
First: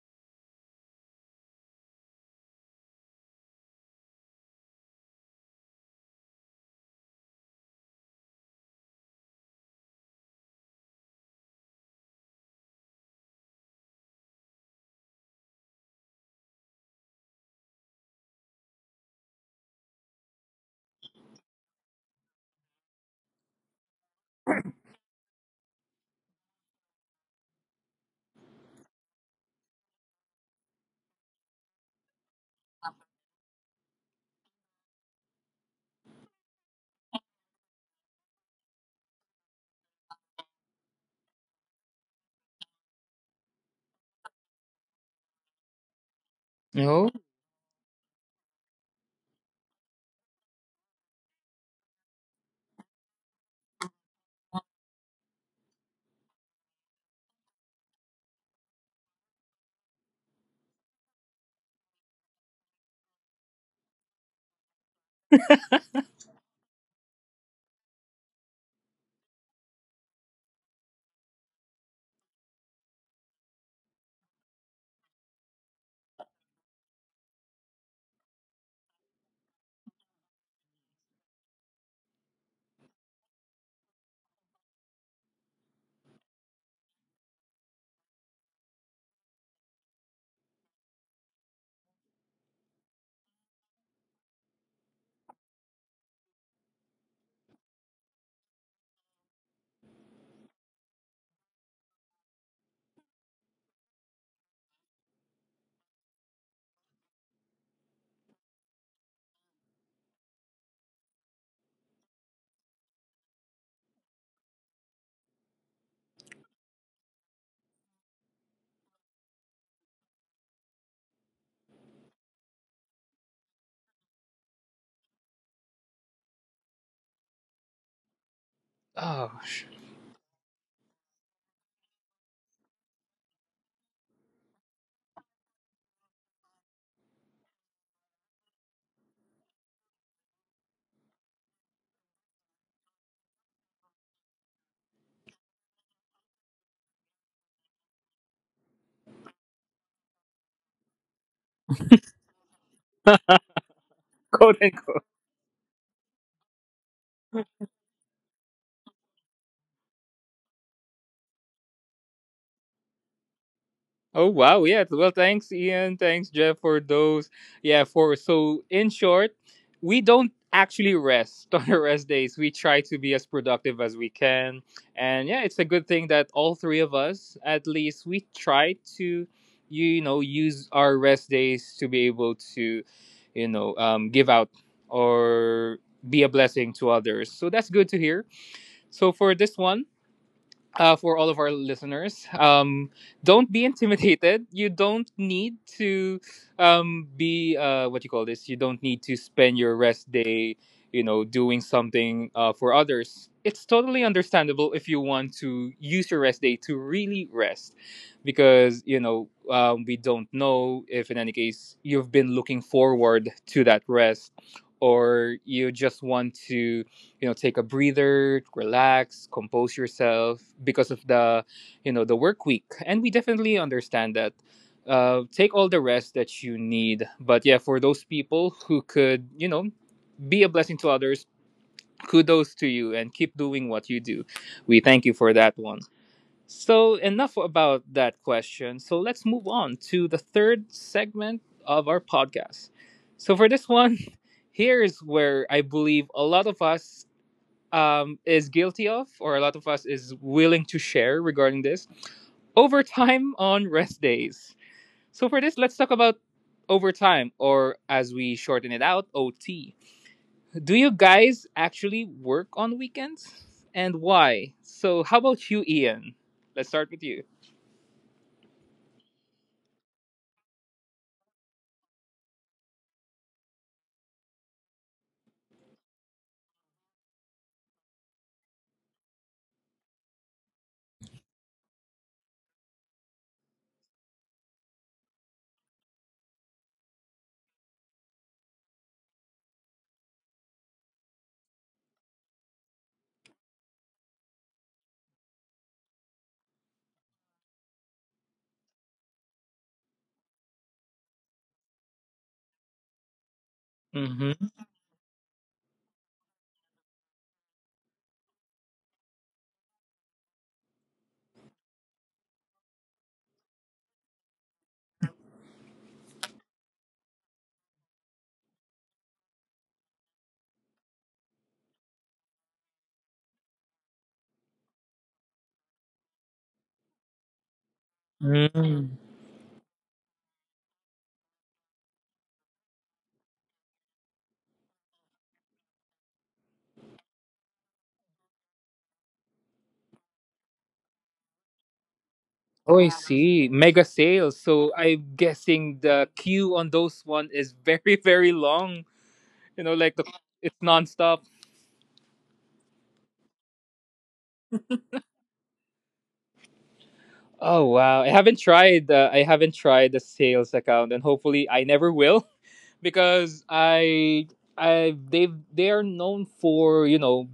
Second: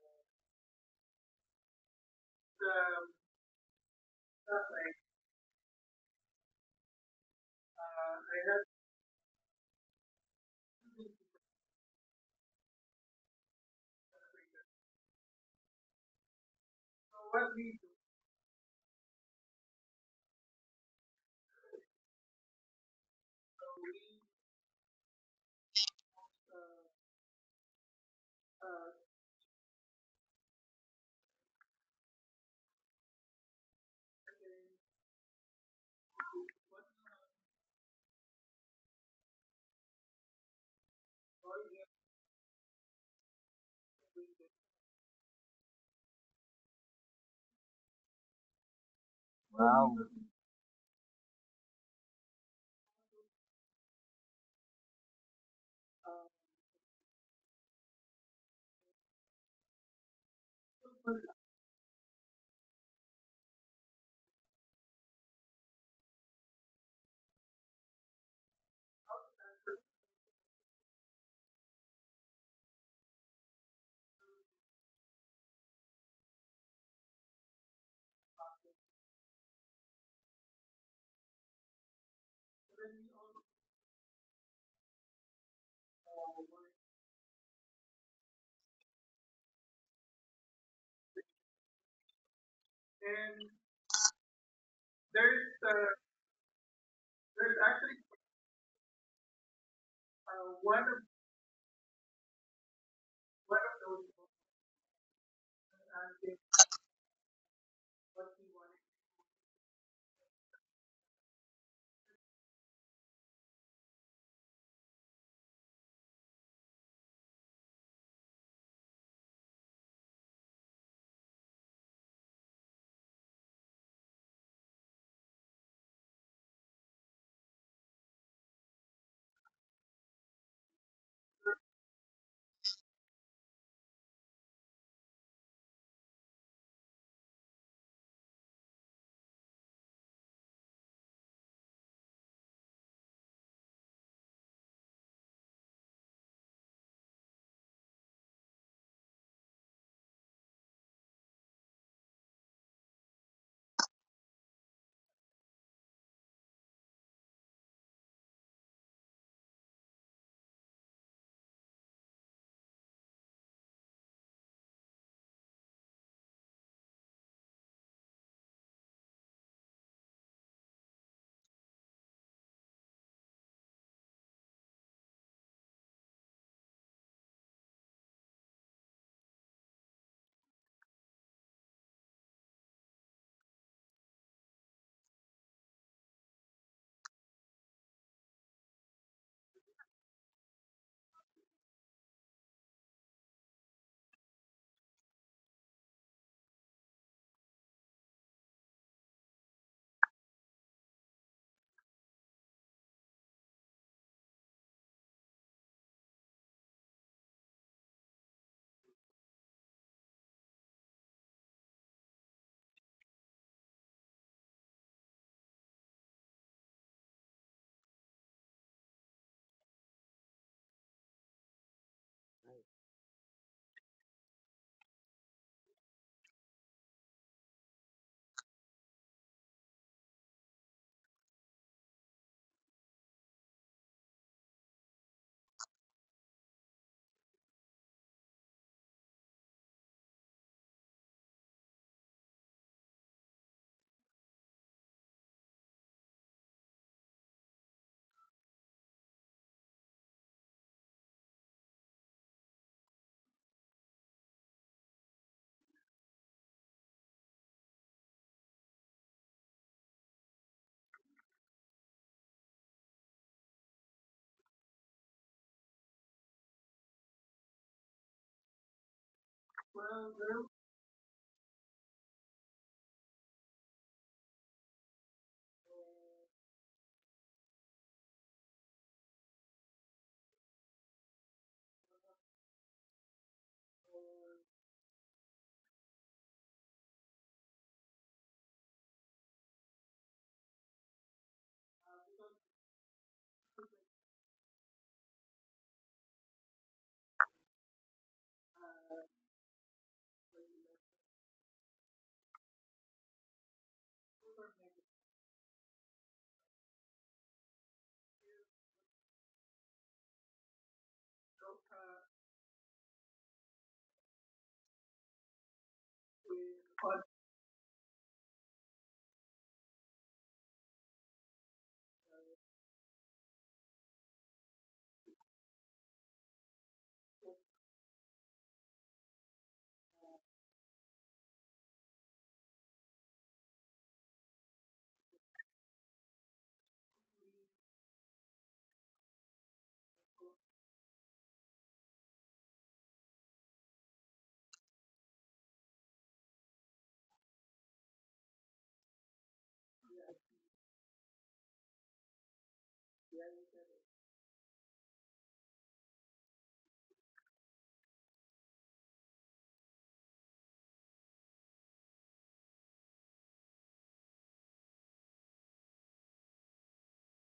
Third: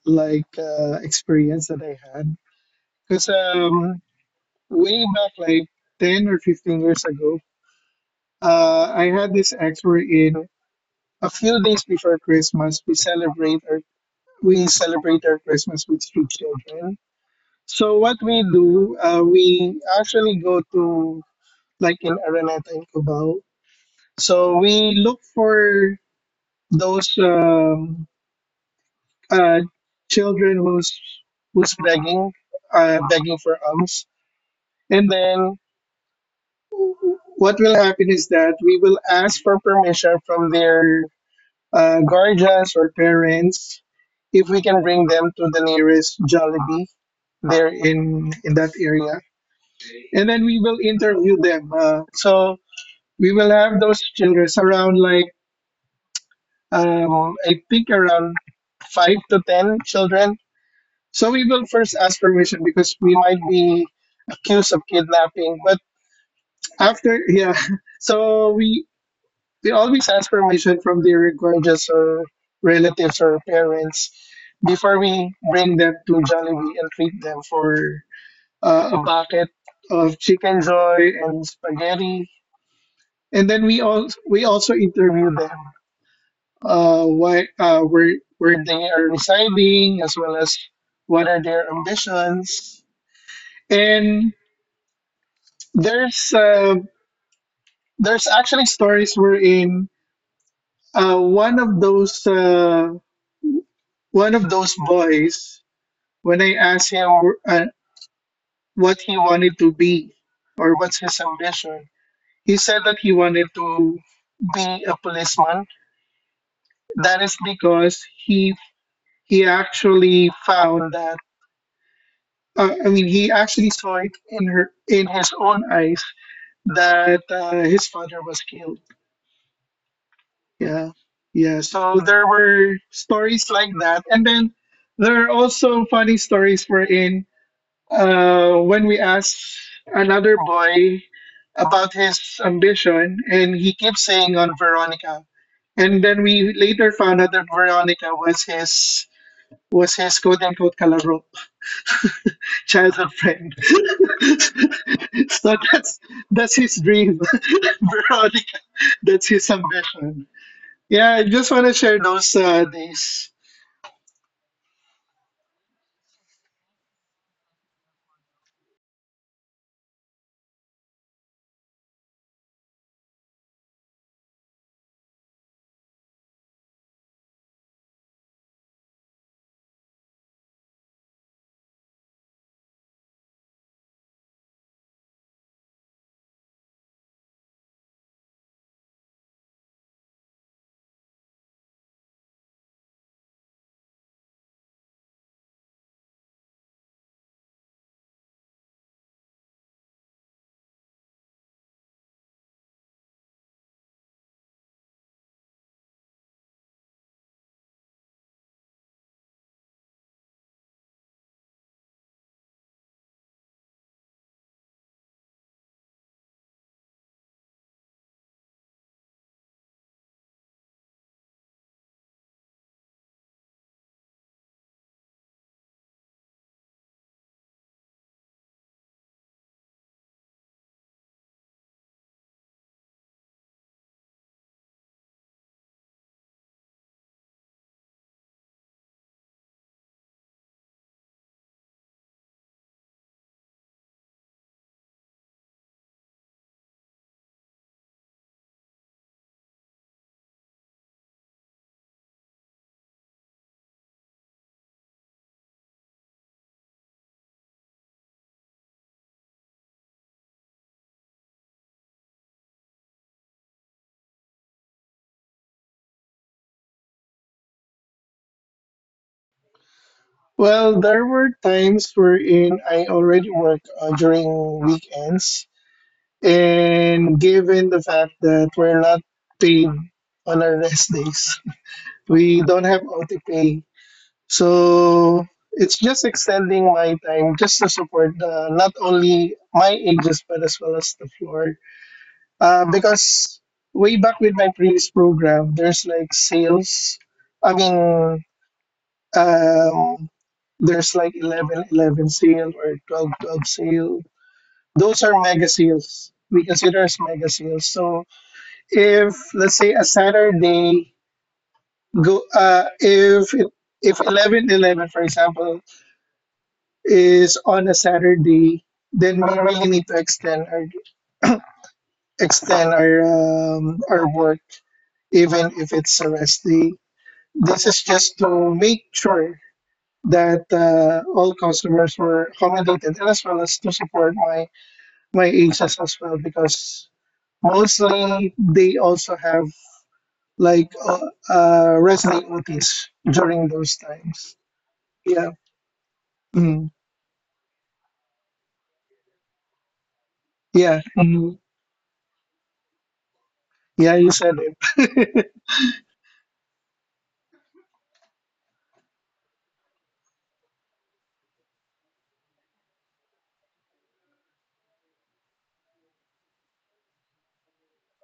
S3: experience that I had because way back like 10 or 15 years ago, I had this ex in a few days before Christmas. We celebrate our Christmas with street children. So what we do, we actually go to like in Araneta in Cubao. So we look for those uh, children who's begging for alms, and then what will happen is that we will ask for permission from their guardians or parents if we can bring them to the nearest Jollibee
S1: you. No.
S3: there in that area, and then
S2: Wow.
S3: we will interview them. So we will have those children around like I think around 5 to 10 children. So we will first ask permission because we might be accused of kidnapping. But after, yeah. So we always ask permission from the gorgeous or relatives or parents before we bring them to Jollibee and treat them for a bucket of chicken joy and spaghetti. And then we also interview them why where they are residing, as well as what are their ambitions. And There's There's actually stories wherein uh, one of those uh, one of those boys, when I asked him uh, what he wanted to be or what's his ambition, he said that he wanted to be a policeman. That is because he actually found that I mean, he actually saw it in her in his own eyes that his father was killed.
S1: Oh, sh-.
S3: Yeah, yeah. So there were stories like that, and then there are also funny stories wherein when we asked another boy about his ambition, and he keeps saying on Veronica, and then we later found out that Veronica was his quote unquote kalaro, childhood friend.
S1: Quote
S3: So
S1: unquote.
S3: that's his dream, Veronica. That's his ambition. Yeah, I just want to share those days.
S1: Oh wow, yeah. Well, thanks, Ian. Thanks, Jeff, for those. Yeah, for so in short, we don't actually rest on our rest days. We try to be as productive as we can, and yeah, it's a good thing that all three of us, at least, we try to, you know, use our rest days to be able to, you know, give out, or be a blessing to others. So that's good to hear. So for this one, for all of our listeners. Don't be intimidated. You don't need to be what you call this. You don't need to spend your rest day, you know, doing something for others. It's totally understandable if you want to use your rest day to really rest, because you know we don't know if, in any case, you've been looking forward to that rest, or you just want to, you know, take a breather, relax, compose yourself because of the, you know, the work week. And we definitely understand that. Take all the rest that you need, but yeah, for those people who could, you know, be a blessing to others, kudos to you, and keep doing what you do. We thank you for that one. So enough about that question. So let's move on to the third segment of our podcast. So for this one, here's where I believe a lot of us is guilty of, or a lot of us is willing to share regarding this: overtime on rest days. So for this, let's talk about overtime, or as we shorten it out, OT. Do you guys actually work on weekends, and why? So how about you, Ian? Let's start with you.
S3: Well, there were times wherein I already work during weekends, and given the fact that we're not paid on our rest days, we don't have OT pay. So it's just extending my time just to support the, not only my ages but as well as the floor. Because way back with my previous program, there's like sales. I mean, um, There's like 11, 11 sale or 12, 12 sale. Those
S1: Mm-hmm.
S3: are mega sales. We consider as mega sales. So if let's say a Saturday go if it, if 11, 11, for example, is on a Saturday, then we really need to extend our work even if it's a rest day. This is just to make sure
S1: Mm.
S3: that all customers were accommodated, and as well as to support my ancients as well because mostly they also have like resident Otis
S1: Oh,
S3: during
S1: I
S3: those
S1: see.
S3: times.
S1: Mega sales.
S3: Yeah.
S1: So I'm guessing
S3: Mm.
S1: the queue on those one is very, very long. You know, like
S3: Yeah.
S1: it's
S3: Mm.
S1: nonstop.
S3: Yeah, you said it.
S1: Oh wow, I haven't tried. I haven't tried the sales account, and hopefully, I never will, because I they are known for, you know,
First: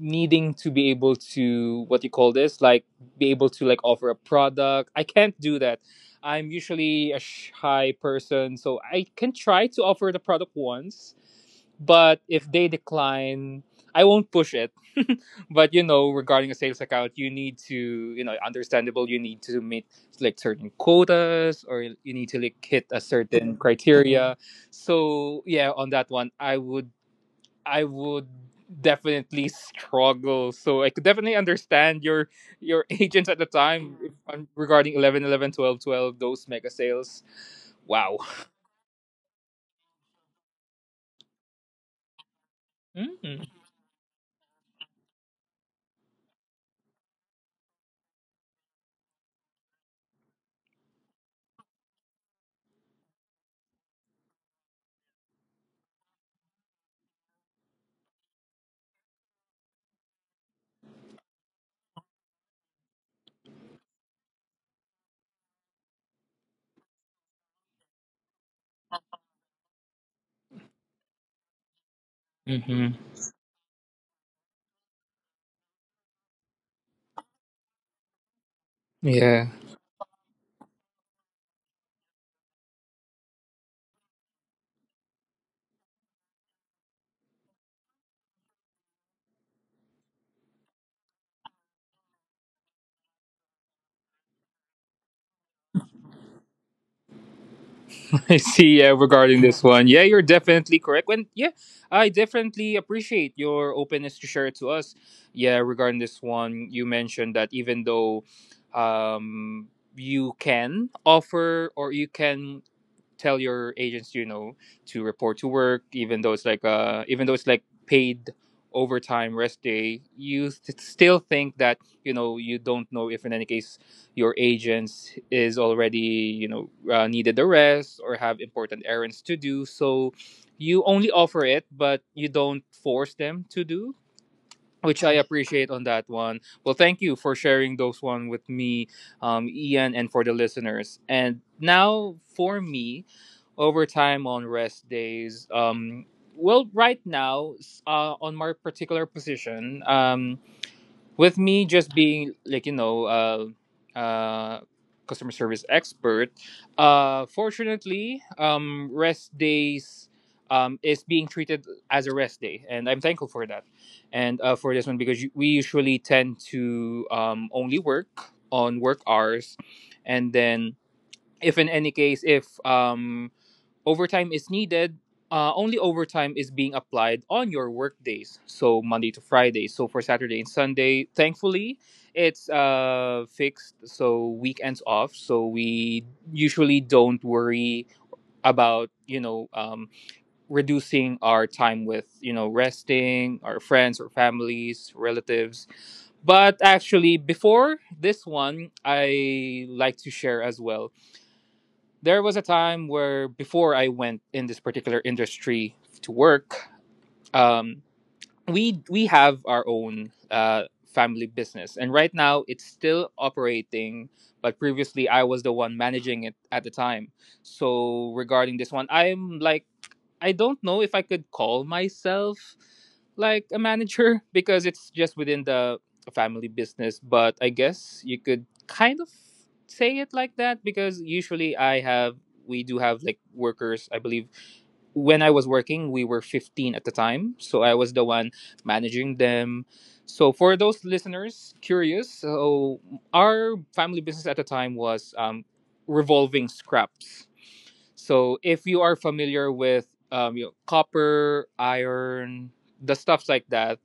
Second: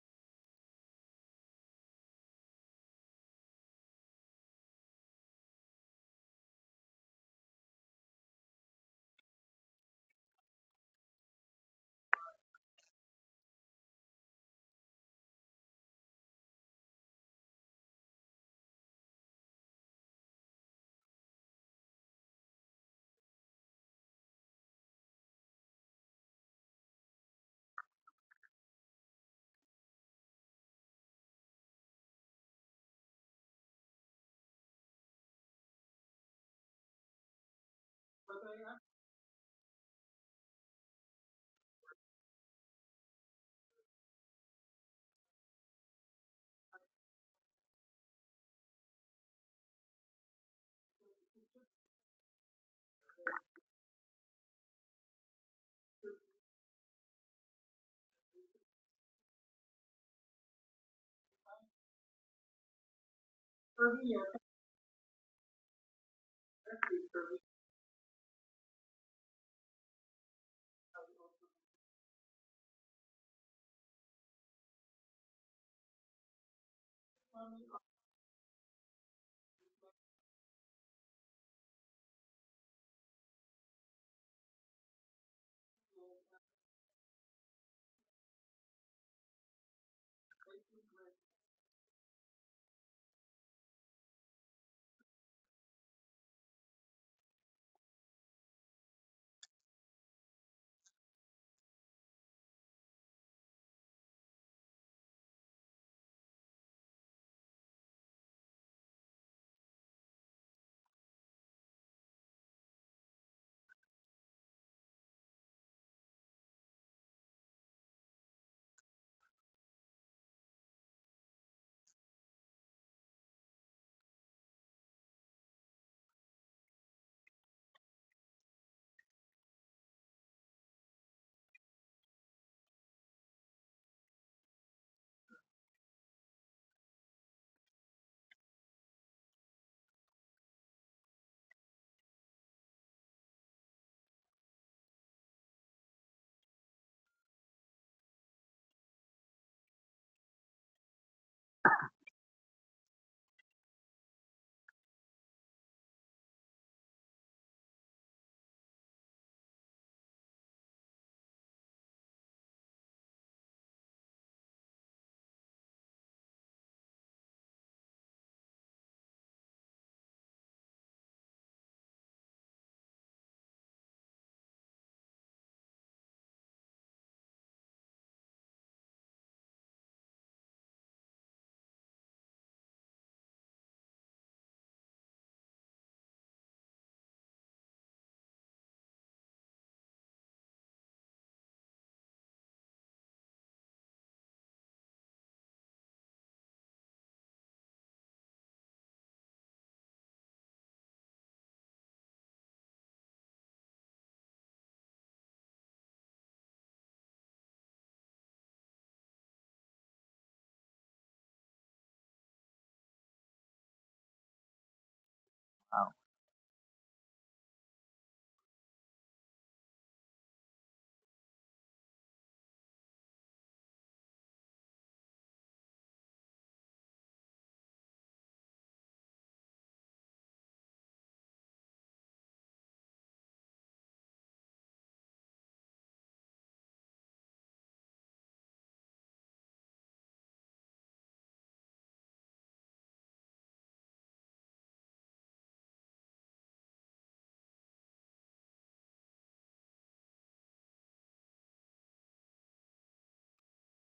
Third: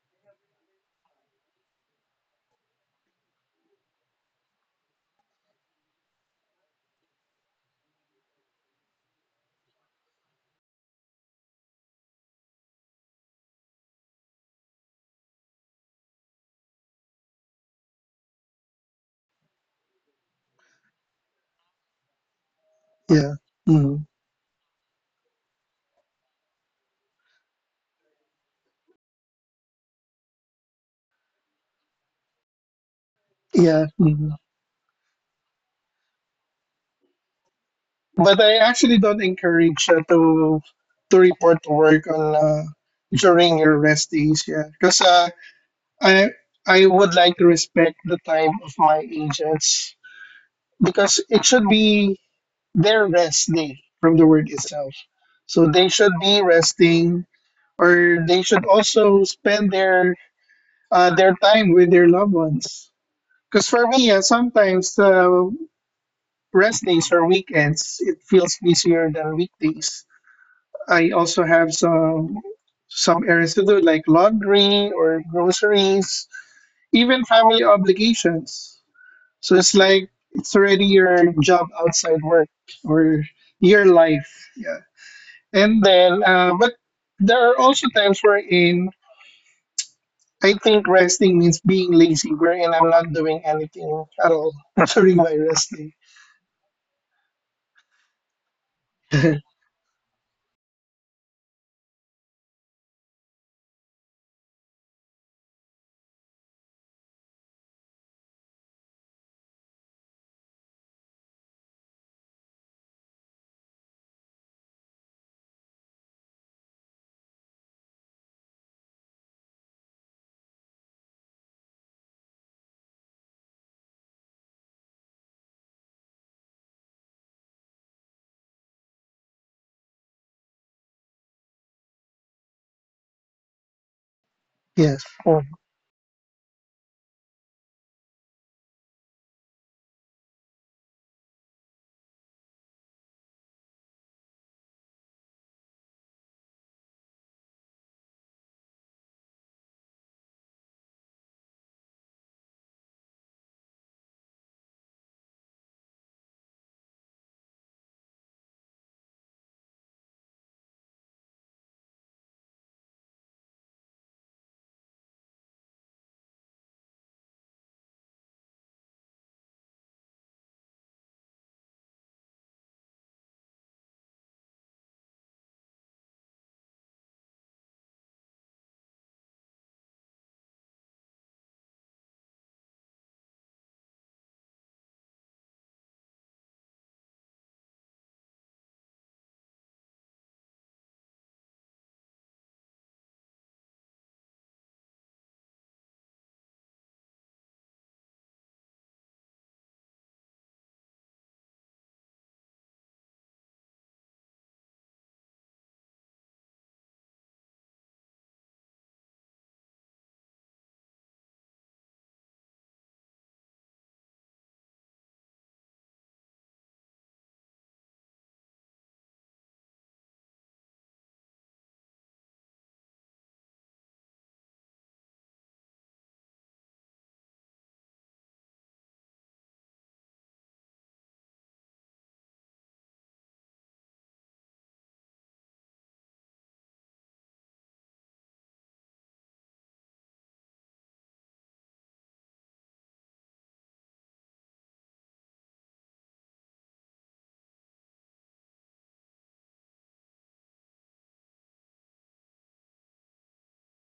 S1: needing to be able to what you call this, like be able to like offer a product. I can't do that. I'm usually a shy person, so I can try to offer the product once, but if they decline, I won't push it. But you know, regarding a sales account, you need to, you know, understandable, you need to meet like certain quotas, or you need to like hit a
S3: Yeah.
S1: certain
S3: Mm.
S1: criteria. So yeah, on that one, I would definitely struggle. So I could definitely understand your agents at the
S3: Yeah.
S1: time, if,
S3: Mm.
S1: regarding 11, 11, 12, 12, those mega sales. Wow.
S3: But I actually don't encourage to report to work on during your rest days. Yeah, because I I would like to respect the time of my agents because it should be their rest day from the word itself. So they should be resting, or they should also spend their time with their loved ones. Because for me, sometimes rest days or weekends, it feels busier than weekdays. I also have
S1: Mm-hmm.
S3: some errands to do, like laundry or groceries, even family obligations.
S1: Yeah,
S3: So it's like it's already your job outside work or your life. Yeah. And then, but there are also times wherein I think resting means being lazy, wherein I'm not doing anything at all during my resting.
S1: I see. Yeah, regarding this one, yeah, you're definitely correct. I definitely appreciate your openness to share it to us. Yeah, regarding this one, you mentioned that even though, um, you can offer, or you can tell your agents, you know, to report to work, even though it's like paid overtime rest day, you still think that, you know, you don't know if in any case your agents is already, you know, needed the rest or have important errands to do, so you only offer it, but you don't force them to do, which
S3: Yes,
S1: I
S3: oh,
S1: appreciate on that one. Well, thank you for sharing those one with me, Ian, and for the listeners. And now for me, overtime on rest days. Well, right now, on my particular position, with me just being like, you know, customer service expert, fortunately, rest days is being treated as a rest day, and I'm thankful for that. And for this one, because we usually tend to only work on work hours. And then if in any case, if overtime is needed, only overtime is being applied on your work days, so Monday to Friday. So for Saturday and Sunday, thankfully, it's fixed. So weekends off. So we usually don't worry about, you know, reducing our time with, you know, resting, our friends or families, relatives. But actually, before this one, I like to share as well, there was a time where before I went in this particular industry to work, um, we we have our own family business, and right now it's still operating. But previously, I was the one
S2: Wow.
S1: managing it at the time. So regarding this one, I'm like, I don't know if I could call myself like a manager because it's just within the family business, but I guess you could kind of say it like that, because usually I have we do have like workers. I believe when I was working, we were 15 at the time, so I was the one managing them. So for those listeners curious, so our family business at the time was revolving scraps. So if you are familiar with, you know, copper, iron, the stuff like that,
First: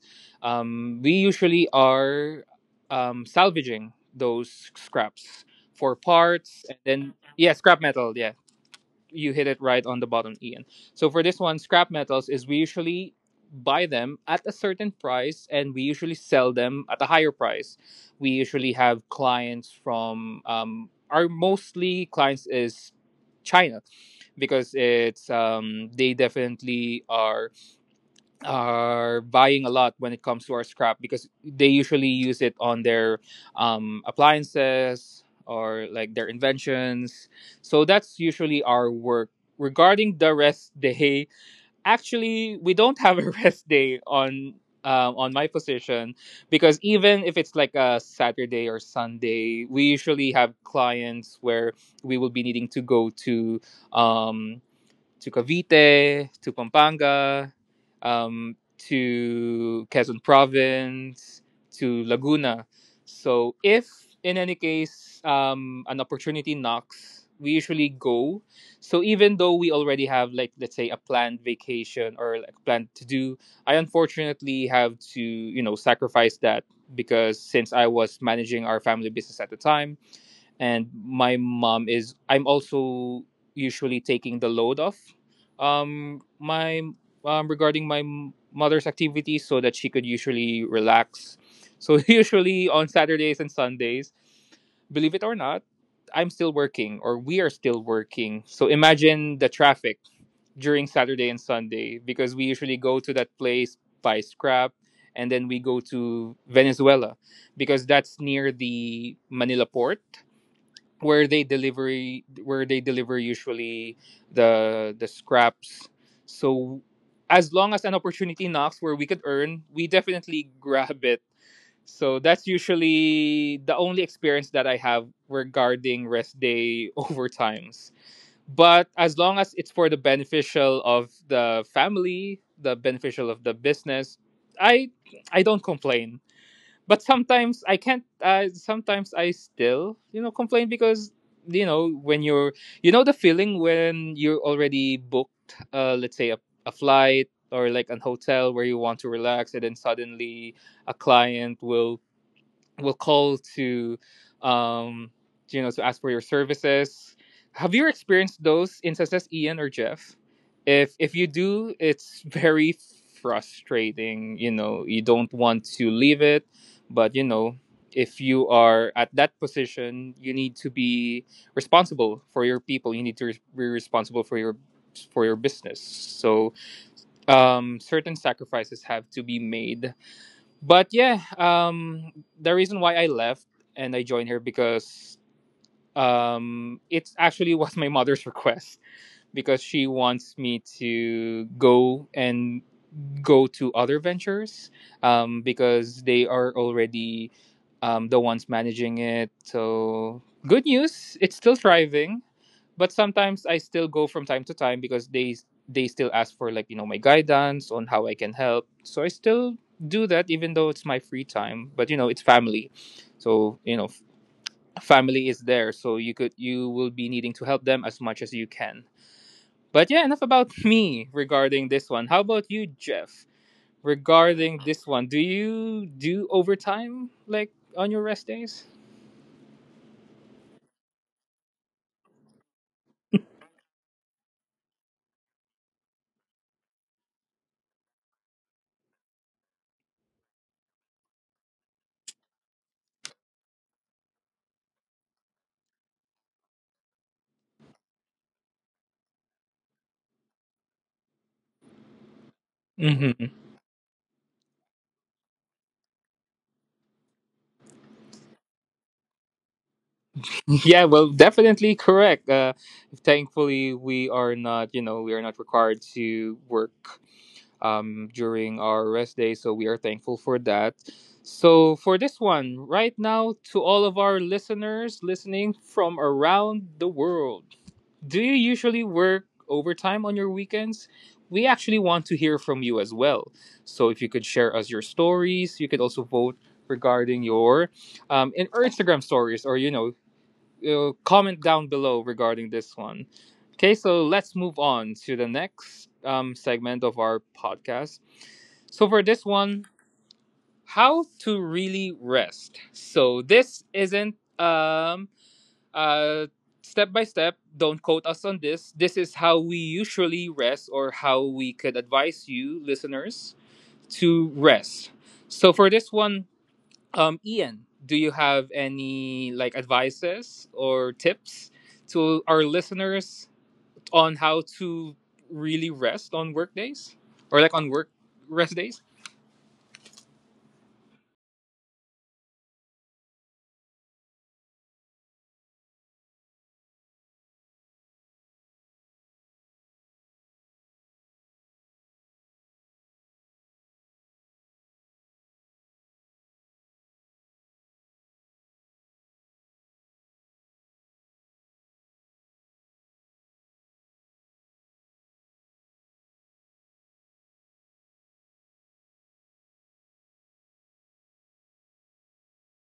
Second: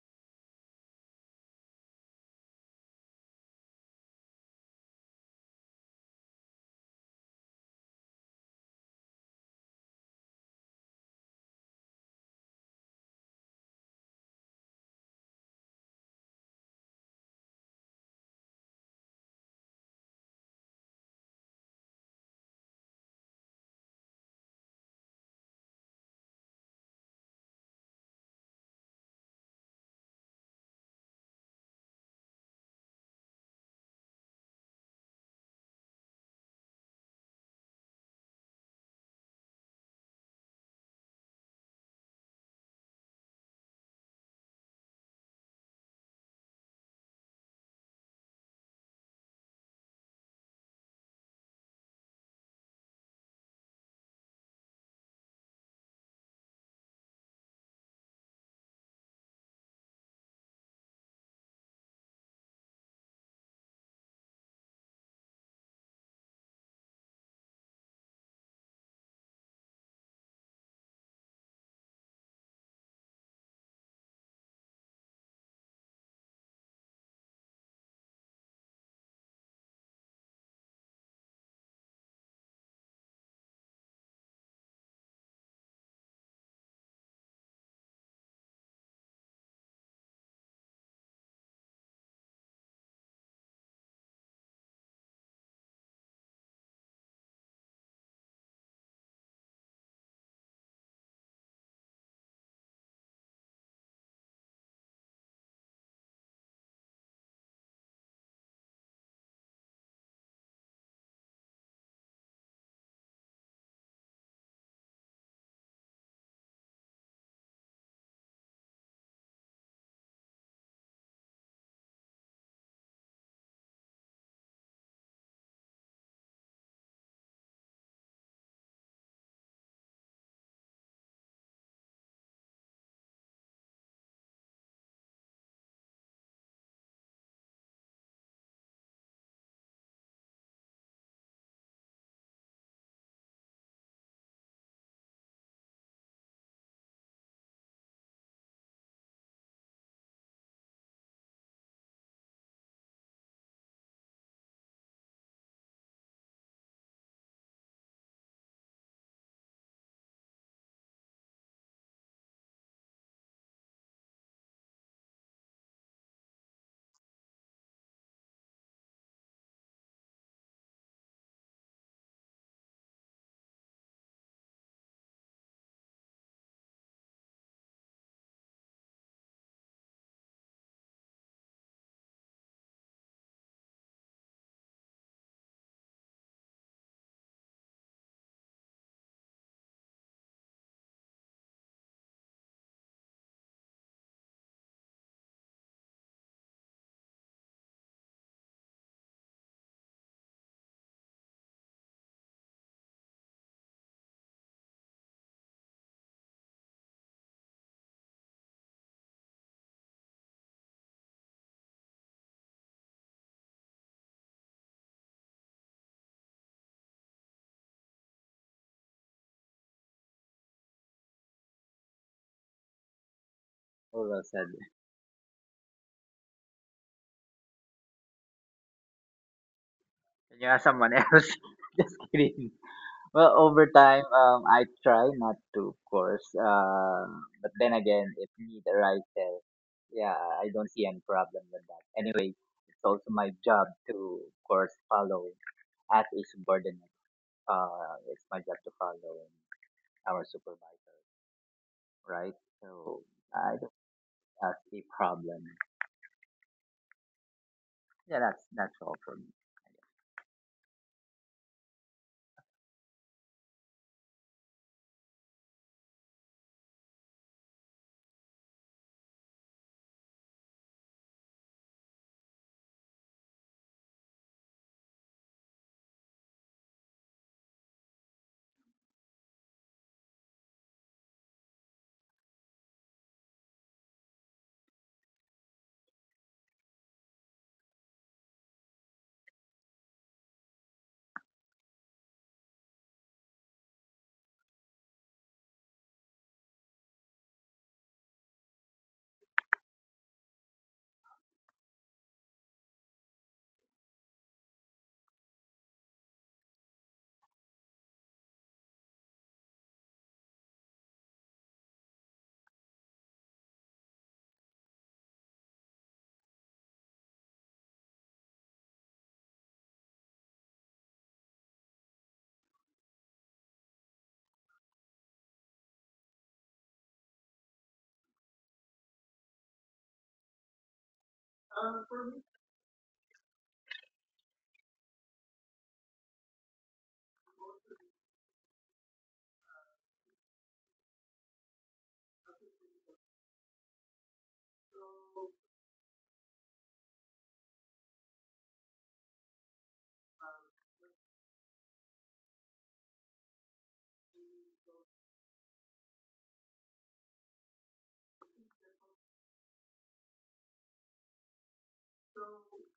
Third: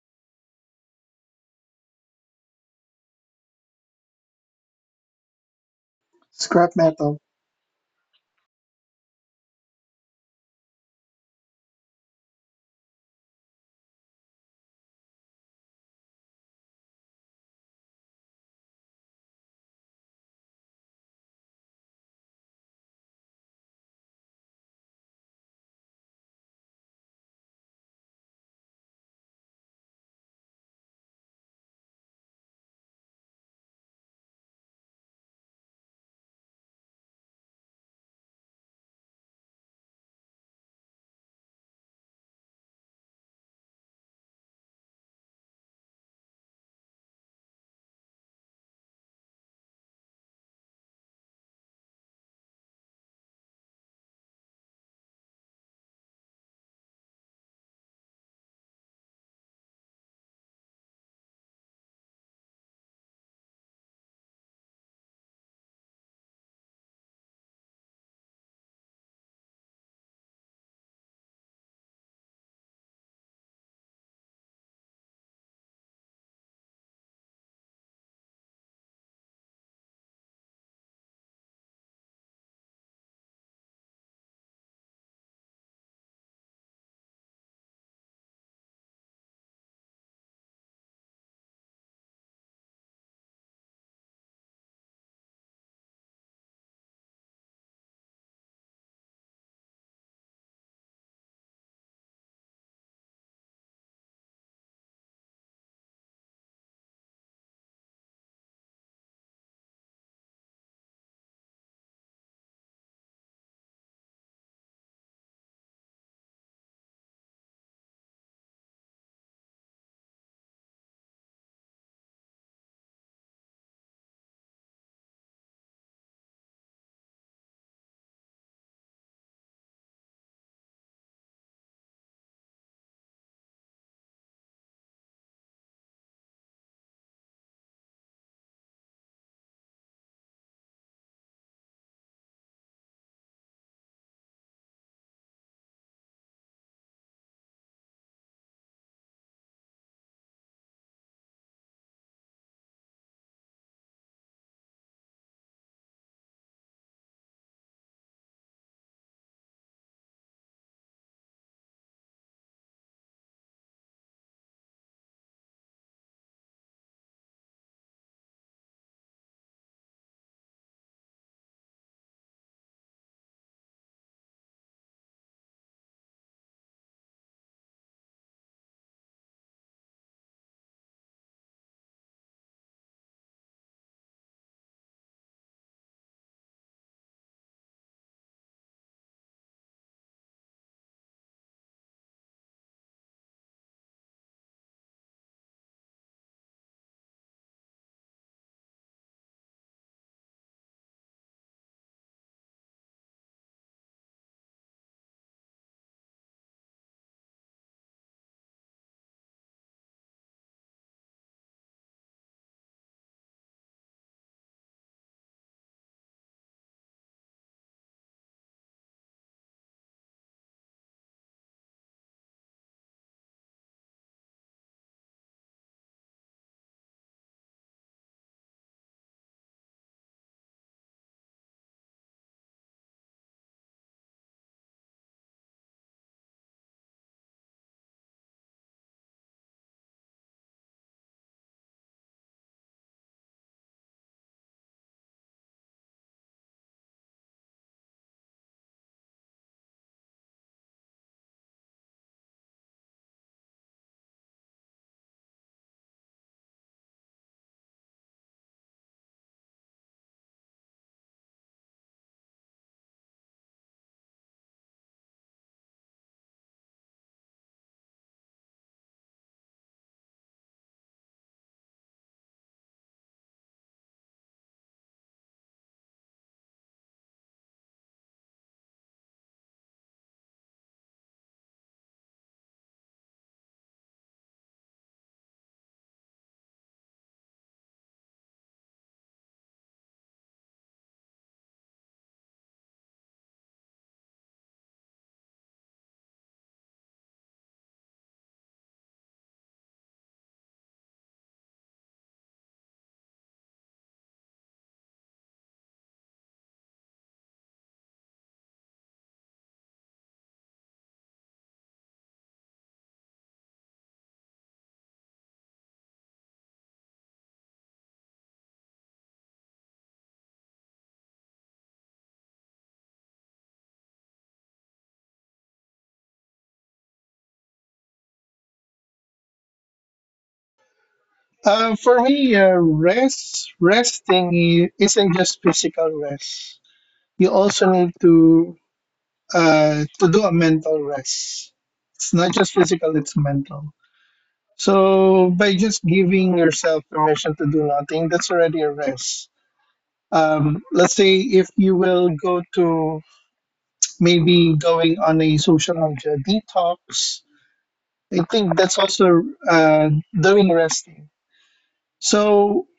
S1: we usually are salvaging those scraps for parts.
S3: scrap
S1: And then
S3: metal.
S1: yeah, scrap metal, yeah, you hit it right on the bottom, Ian. So for this one, scrap metals is we usually buy them at a certain price, and we usually sell them at a higher price. We usually have clients from, our mostly clients is China, because it's, they definitely are buying a lot when it comes to our scrap, because they usually use it on their appliances or like their inventions. So that's usually our work. Regarding the rest day, actually, we don't have a rest day on my position, because even if it's like a Saturday or Sunday, we usually have clients where we will be needing to go to, um, to Cavite, to Pampanga, um, to Quezon Province, to Laguna. So if in any case an opportunity knocks, we usually go. So even though we already have, like, let's say a planned vacation or like planned to do, I unfortunately have to, you know, sacrifice that because since I was managing our family business at the time, and my mom is I'm also usually taking the load off my regarding my mother's activities so that she could usually relax. So usually on Saturdays and Sundays, believe it or not, I'm still working, or we are still working. So imagine the traffic during Saturday and Sunday, because we usually go to that place, buy scrap, and then we go to Venezuela because that's near the Manila port where they deliver usually the scraps. So as long as an opportunity knocks where we could earn, we definitely grab it. So that's usually the only experience that I have regarding rest day overtimes. But as long as it's for the beneficial of the family, the beneficial of the business, i I don't complain. But sometimes I can't. Sometimes I still, you know, complain because you know when you're, you know, the feeling when you're already booked. Let's say a flight or like an hotel where you want to relax, and then suddenly a client will call to, um you know, to ask for your services. Have you experienced those instances, Ian or Jeff? If you do, it's very frustrating. You know, you don't want to leave it, but you know, if you are at that position, you need to be responsible for your people. You need to be responsible for your, for your business. So certain sacrifices have to be made. But yeah, the reason why I left and I joined her because, it actually was my mother's request, because she wants me to go and go to other ventures, because they are already, the ones managing it. So good news, it's still thriving, but sometimes I still go from time to time because they still ask for, like, you know, my guidance on how I can help. So I still do that even though it's my free time. But you know, it's family, so you know, family is there. So you will be needing to help them as much as you can. But yeah, enough about me regarding this one. How about you, Jeff?
S2: Who else said?
S1: Regarding this one, do you do overtime like on your rest days?
S2: Can you ask someone else? Just kidding. Well, over time, I try not to, of course. But then again, if need arises, yeah, I don't see any problem with that. Anyway, it's also my job to, of course, follow as a subordinate. It's my job to follow our supervisor, right? So I don't have a problem. Yeah, that's all for me.
S1: Yeah, well, definitely correct. Thankfully, we are not, you know, we are not required to work during our rest day, so we are thankful for that. So, for this one, right now, to all of our listeners listening from around the world, do you usually work overtime on your weekends? We actually want to hear from you as well. So, if you could share us your stories, you could also vote regarding your, in our Instagram stories, or you know, comment down below regarding this one. Okay, so let's move on to the next segment of our podcast. So for this one, how to really rest. So this isn't uh step by step. Don't quote us on this. This is how we usually rest or how we could advise you listeners to rest. So for this one, Ian, do you have any, like, advices or tips to our listeners on how to really rest on work days or like on work rest days?
S3: For me, resting isn't just physical rest. You also need to do a mental rest. It's not just physical; it's mental. So by just giving yourself permission to do nothing, that's already a rest. Let's say if you will go to maybe going on a social media detox, I think that's also uh, during resting. So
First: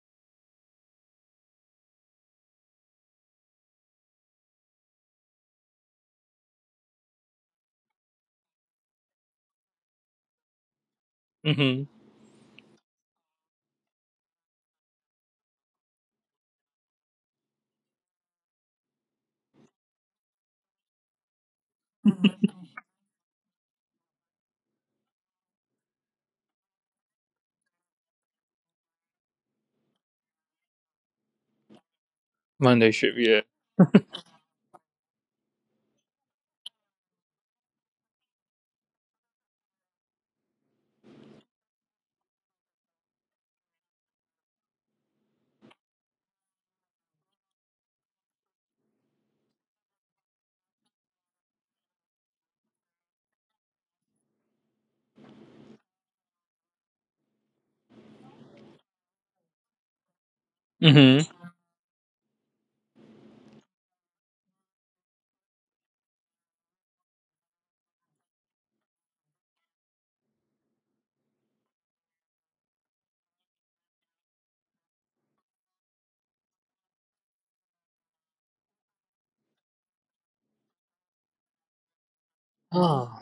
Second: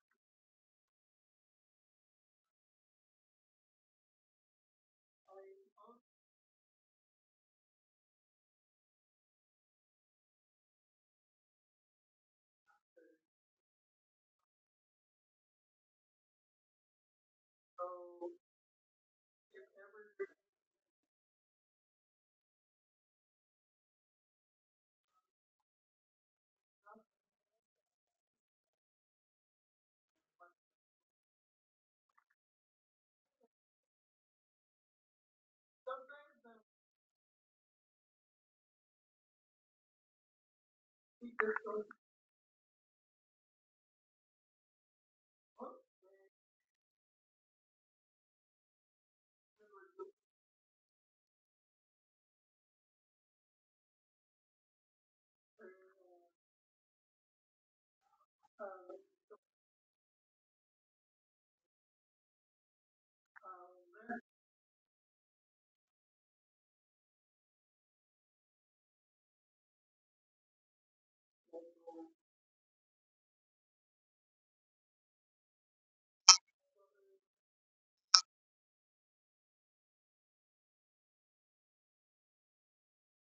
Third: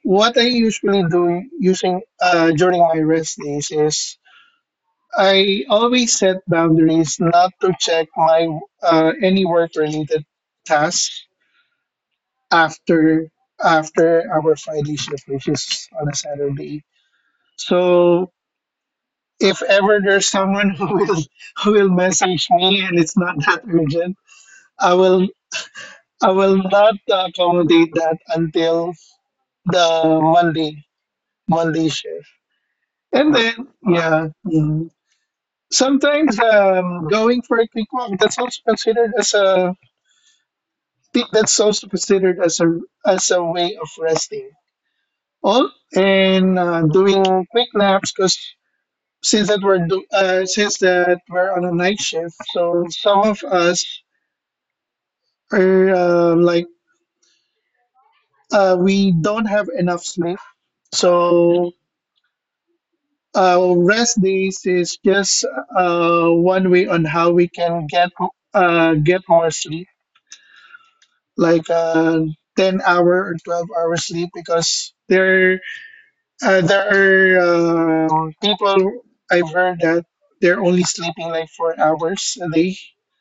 S3: what I usually do using during my rest days is I always set boundaries not to check my any work related tasks
S1: Mm-hmm.
S3: after after our Friday shift, which is on a Saturday. So if ever there's someone who will message me and it's not that urgent, I will I will not accommodate that until the Monday Monday shift.
S1: Monday shift,
S3: And
S1: yeah.
S3: then yeah, mhm. Sometimes going for a quick walk, that's also considered as a that's also considered as a way of resting. All and doing quick naps because since that we're on a night shift, so some of us or like we don't have enough sleep.
S1: Mm-hmm.
S3: So rest days is just one way on how we can get more sleep, like 10 hour or 12 hour sleep, because there are people I've heard that they're only sleeping like 4 hours a day.
S1: Oh,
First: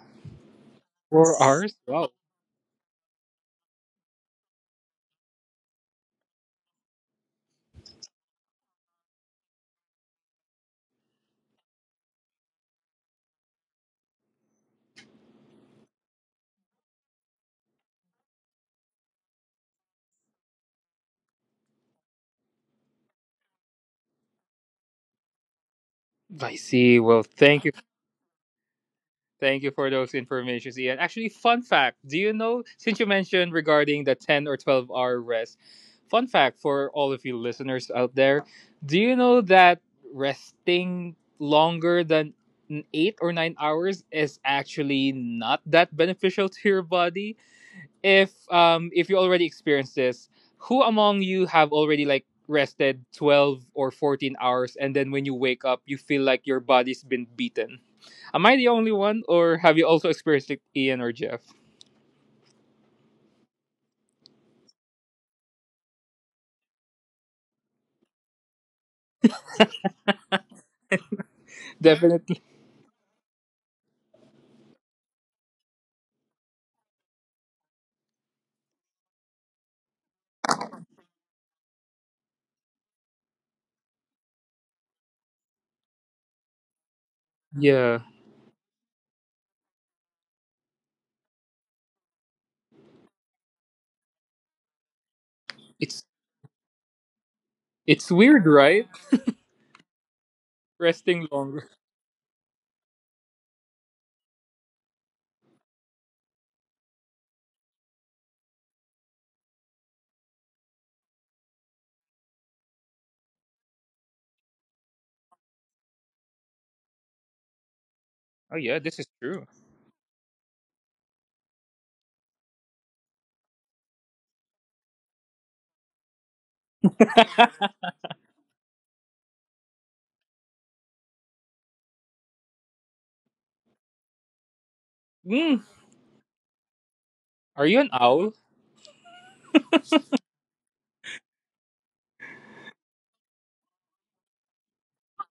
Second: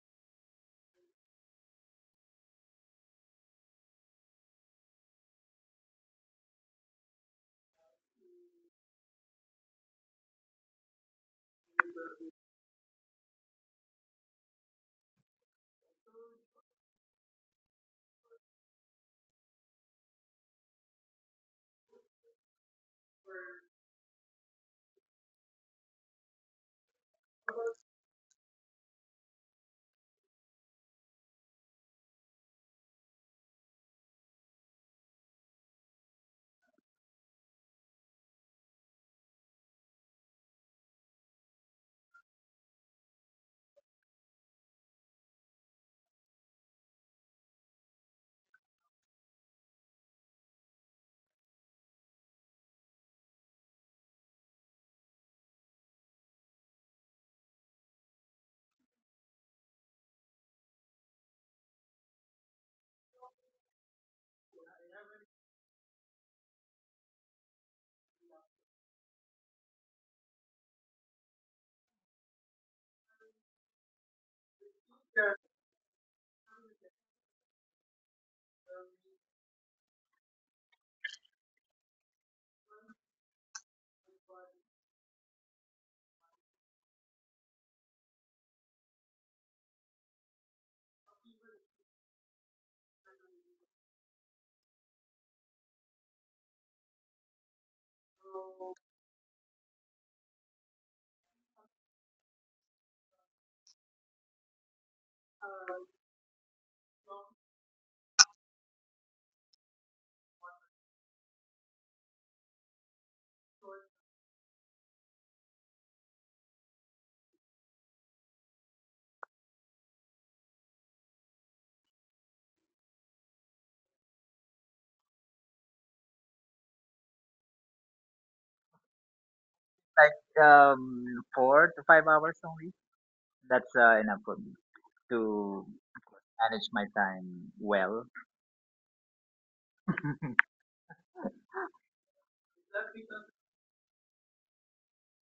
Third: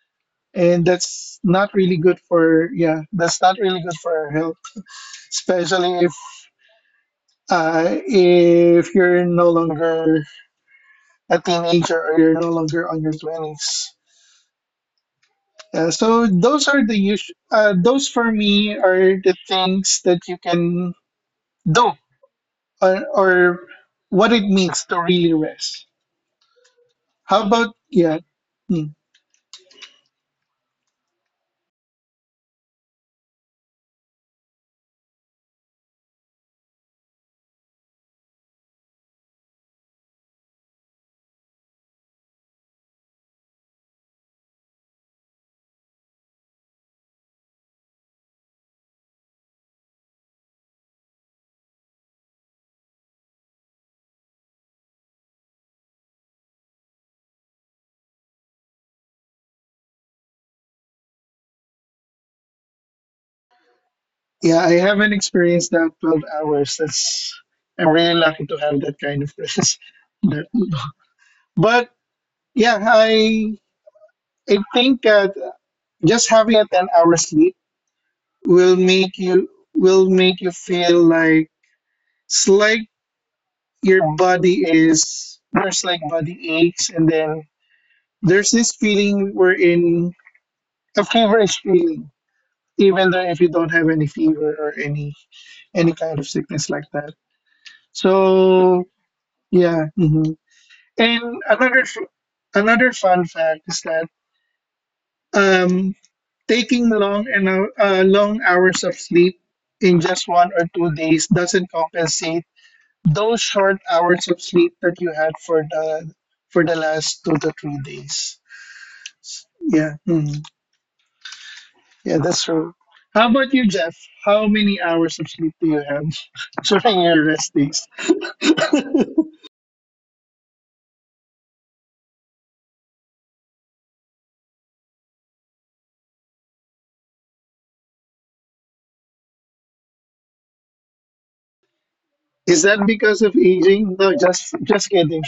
S3: And that's
S1: four
S3: not
S1: hours.
S3: really
S1: Wow.
S3: good for yeah. That's not really good for our health, especially if you're no longer a teenager or you're no longer on your 20s. Yeah, so those are the usual, those for me are the things that you can do or what it means to really rest.
S1: I see. Well,
S3: How
S1: thank you.
S3: about, yeah, hmm,
S1: Thank you for those informations, Ian. Actually, fun fact, do you know, since you mentioned regarding the 10 or 12-hour rest, fun fact for all of you listeners out there, do you know that resting longer than 8 or 9 hours is actually not that beneficial to your body? If you already experienced this, who among you have already, like, rested 12 or 14 hours and then when you wake up you feel like your body's been beaten? Am I the only one, or have you also experienced it, Ian or Jeff?
S3: Yeah, I haven't experienced that 12 hours. That's, I'm really lucky to have that kind of rest. But but
S1: Definitely.
S3: yeah, I think that just having a 10-hour sleep will make you will make you feel like it's like your body is there's like body aches, and then
S1: Yeah.
S3: there's this feeling wherein a feverish feeling even though if you don't have any fever or any
S1: It's
S3: kind of sickness like that.
S1: it's
S3: So
S1: weird, right?
S3: yeah, mhm. and
S1: Resting longer.
S3: another f- Another fun fact is that um taking long hours of sleep in just 1 or 2 days doesn't compensate those short hours of sleep that you had for the last 2 to 3 days.
S1: Oh yeah, this is true.
S3: Yeah, mm, yeah, that's true. How about you, Jeff? How many hours of sleep do you have during your rest days?
S2: Like 4 to 5 hours a week. That's enough for me
S1: Mm,
S2: to manage my time
S1: are you an
S2: well.
S1: owl?
S3: Is that because of aging? No, just kidding.